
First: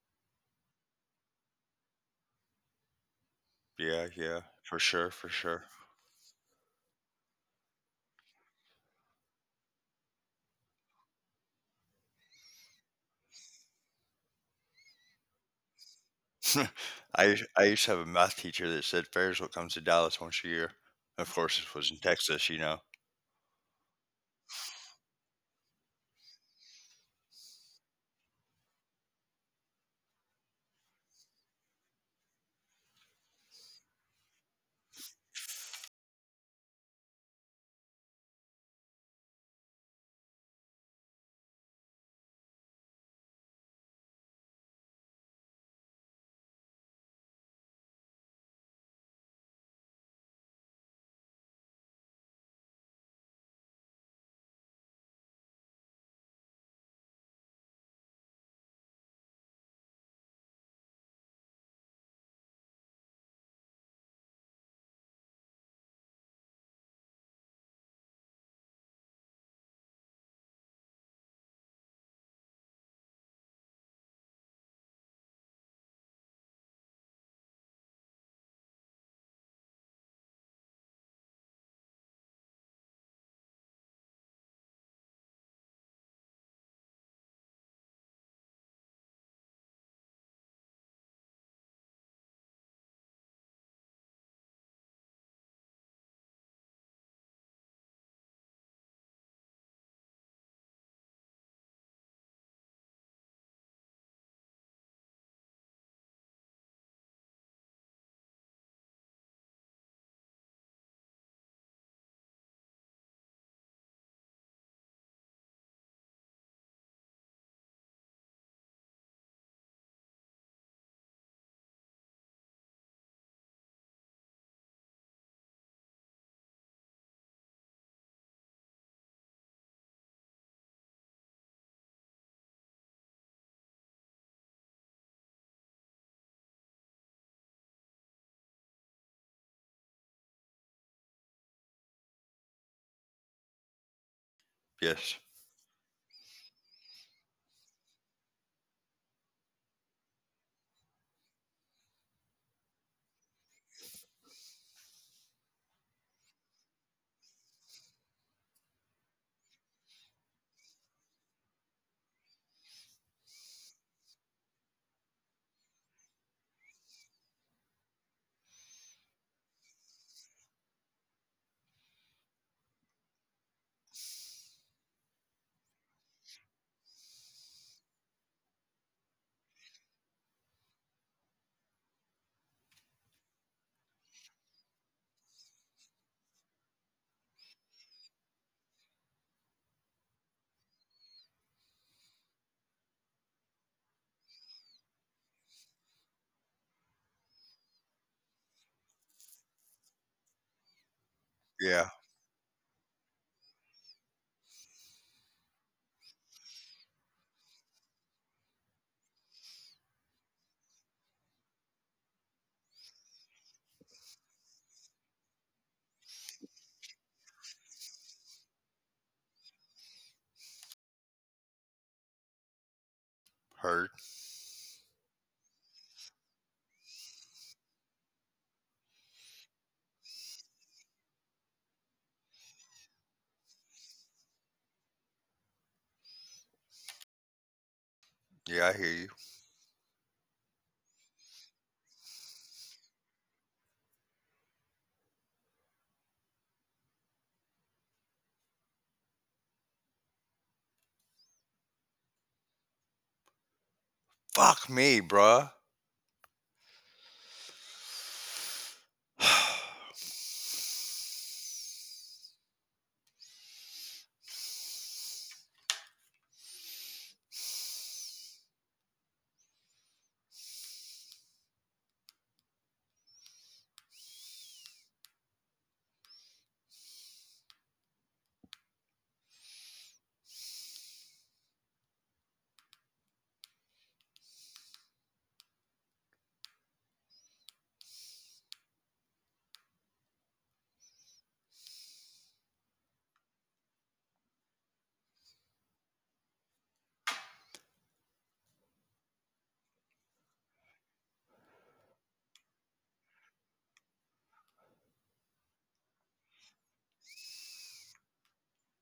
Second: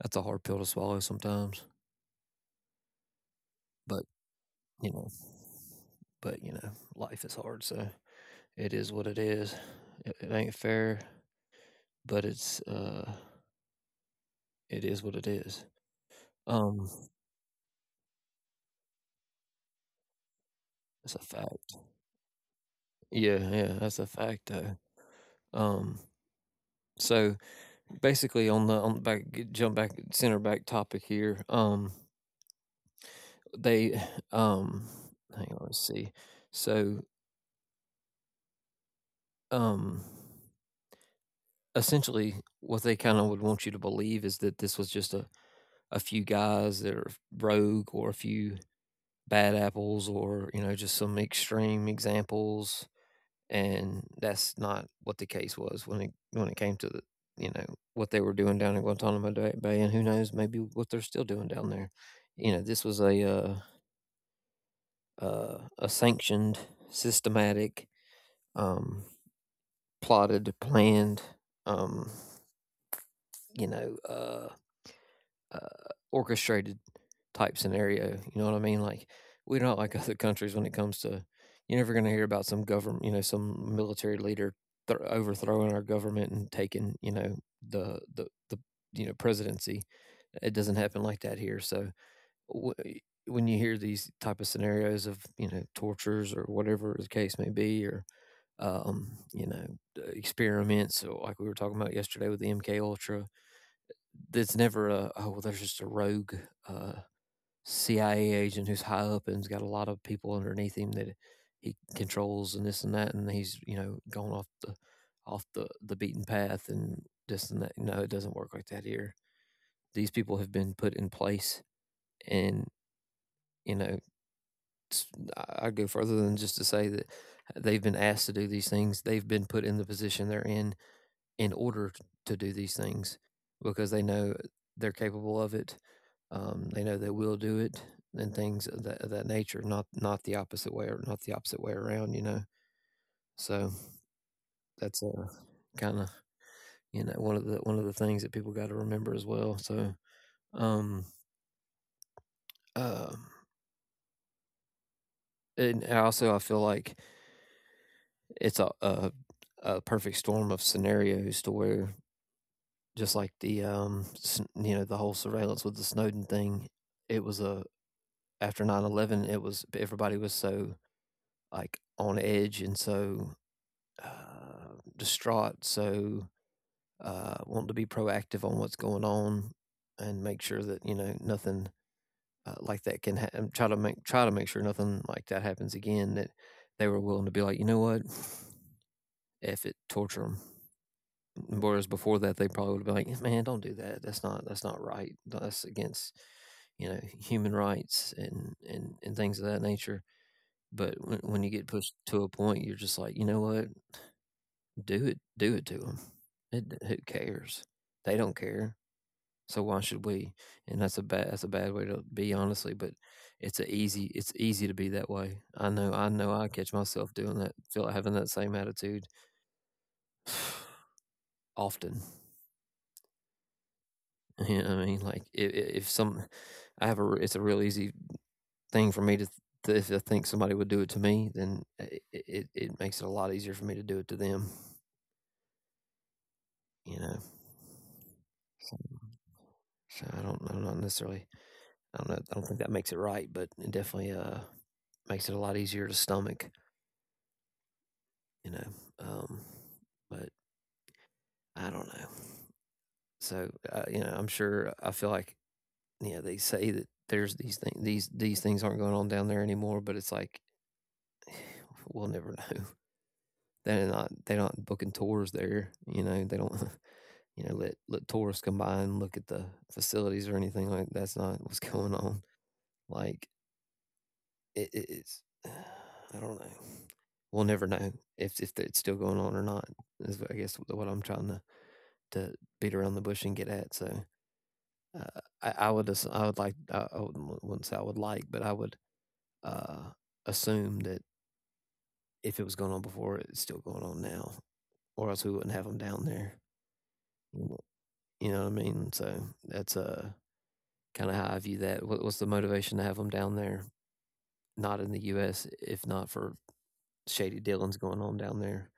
Speaker 1: that's a hard pill to swallow sometimes. But
Speaker 2: Yeah. Yeah. For
Speaker 1: you know,
Speaker 2: sure. For sure.
Speaker 1: but you know, life is hard, so it is what it is. It ain't fair, but it's it is what it is. Um,
Speaker 2: I used to have a math teacher that said Ferrisville comes to Dallas once a year.
Speaker 1: it's a
Speaker 2: Of course, this
Speaker 1: fact.
Speaker 2: was in Texas. You know.
Speaker 1: Yeah, yeah, that's a fact though. Um, so basically, on the back, jump back, center back topic here. They, um, hang on, let's see. So, um, essentially, what they kind of would want you to believe is that this was just a few guys that are rogue, or a few bad apples, or you know, just some extreme examples, and that's not what the case was when it came to the, you know, what they were doing down in Guantanamo Bay, and who knows, maybe what they're still doing down there. You know, this was a sanctioned, systematic, um plotted, planned, um you know uh uh, orchestrated type scenario. You know what I mean? Like, we're not like other countries when it comes to— you're never going to hear about some government, you know, some military leader overthrowing our government and taking, you know, the, you know, presidency. It doesn't happen like that here. So w- when you hear these type of scenarios of, you know, tortures or whatever the case may be, or, you know, experiments, or like we were talking about yesterday with the MK Ultra, it's never a, "Oh, well, there's just a rogue, uh, CIA agent who's high up and has got a lot of people underneath him that he controls and this and that, and he's, you know, gone off the the beaten path and this and that." No, it doesn't work like that here. These people have been put in place and, you know, I'd go further than just to say that they've been asked to do these things. They've been put in the position they're in order to do these things, because they know they're capable of it. They know they will do it, and things of that, nature. Not not the opposite way, or not the opposite way around, you know. So that's,
Speaker 2: Yes.
Speaker 1: kind of, you know, one of the things that people got to remember as well. So, um, um and also I feel like it's a, a perfect storm of scenarios to where, just like the, you know, the whole surveillance with the Snowden thing, it was a, after 9/11, it was, everybody was so like on edge, and so, distraught, so, wanting to be proactive on what's going on, and make sure that, you know, nothing, like that can try to make sure nothing like that happens again. That they were willing to be like, you know what, if it torture them. Whereas before that, they probably would have been like, "Yeah, man, don't do that. That's not, that's not right. That's against, you know, human rights and things of that nature." But when you get
Speaker 2: Yeah.
Speaker 1: pushed to a point, you're just like, "You know what? Do it, do it to 'em. It who cares? They don't care, so why should we?" And that's a bad way to be, honestly, but it's a easy it's easy to be that way. I know, I catch myself doing that, feel like having that same attitude often.
Speaker 2: Heard.
Speaker 1: You know what I mean? Like, I if some I have a. It's a real easy thing for me to th if I think somebody would do it to me, then I it it makes it a lot easier for me to do it to them. You know.
Speaker 2: Yeah, I
Speaker 1: So,
Speaker 2: hear you.
Speaker 1: so I don't, I'm not necessarily, I don't know, I don't think that makes it right, but it definitely makes it a lot easier to stomach, you know. Um, but I don't know. So, you know, I'm
Speaker 2: Fuck
Speaker 1: sure,
Speaker 2: me,
Speaker 1: I feel like,
Speaker 2: bruh.
Speaker 1: you know, they say that there's these things, these things aren't going on down there anymore, but it's like we'll never know. They're not, they're not booking tours there, you know. They don't you know, let let tourists come by and look at the facilities or anything, like, that's not what's going on. Like, It it's I don't know. We'll never know if it's still going on or not, is I guess what I'm trying to beat around the bush and get at. So, I would as I would like I would wouldn't say I would like, but I would, uh, assume that if it was going on before, it's still going on now, or else we wouldn't have them down there. You know what I mean? So that's, kinda how I view that. What what's the motivation to have them down there? Not in the US, if not for shady dealings going on down there,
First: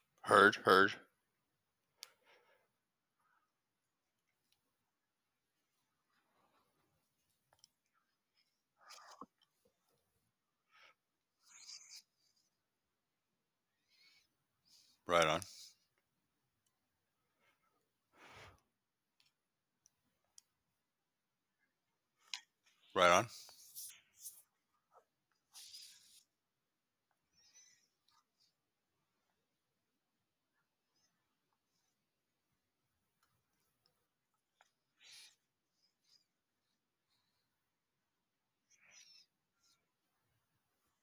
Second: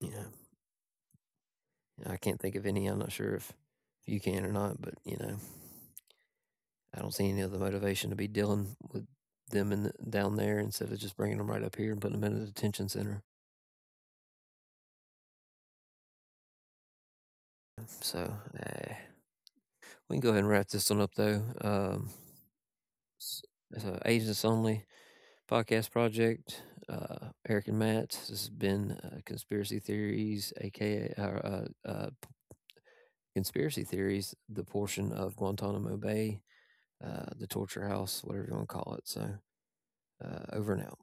Speaker 1: you know?
Speaker 2: Heard. Heard.
Speaker 1: I can't think of any. I'm not sure if you can or not, but you know, I don't see any other motivation to be dealing with them in the, down there, instead of just bringing them right up here and putting them in a detention center.
Speaker 2: Right on.
Speaker 1: So, eh, we can go ahead and wrap this one up though.
Speaker 2: Right on.
Speaker 1: It's an agents only podcast project. Eric and Matt. This has been, conspiracy theories, aka, conspiracy theories, the portion of Guantanamo Bay, the torture house, whatever you want to call it. So, over and out.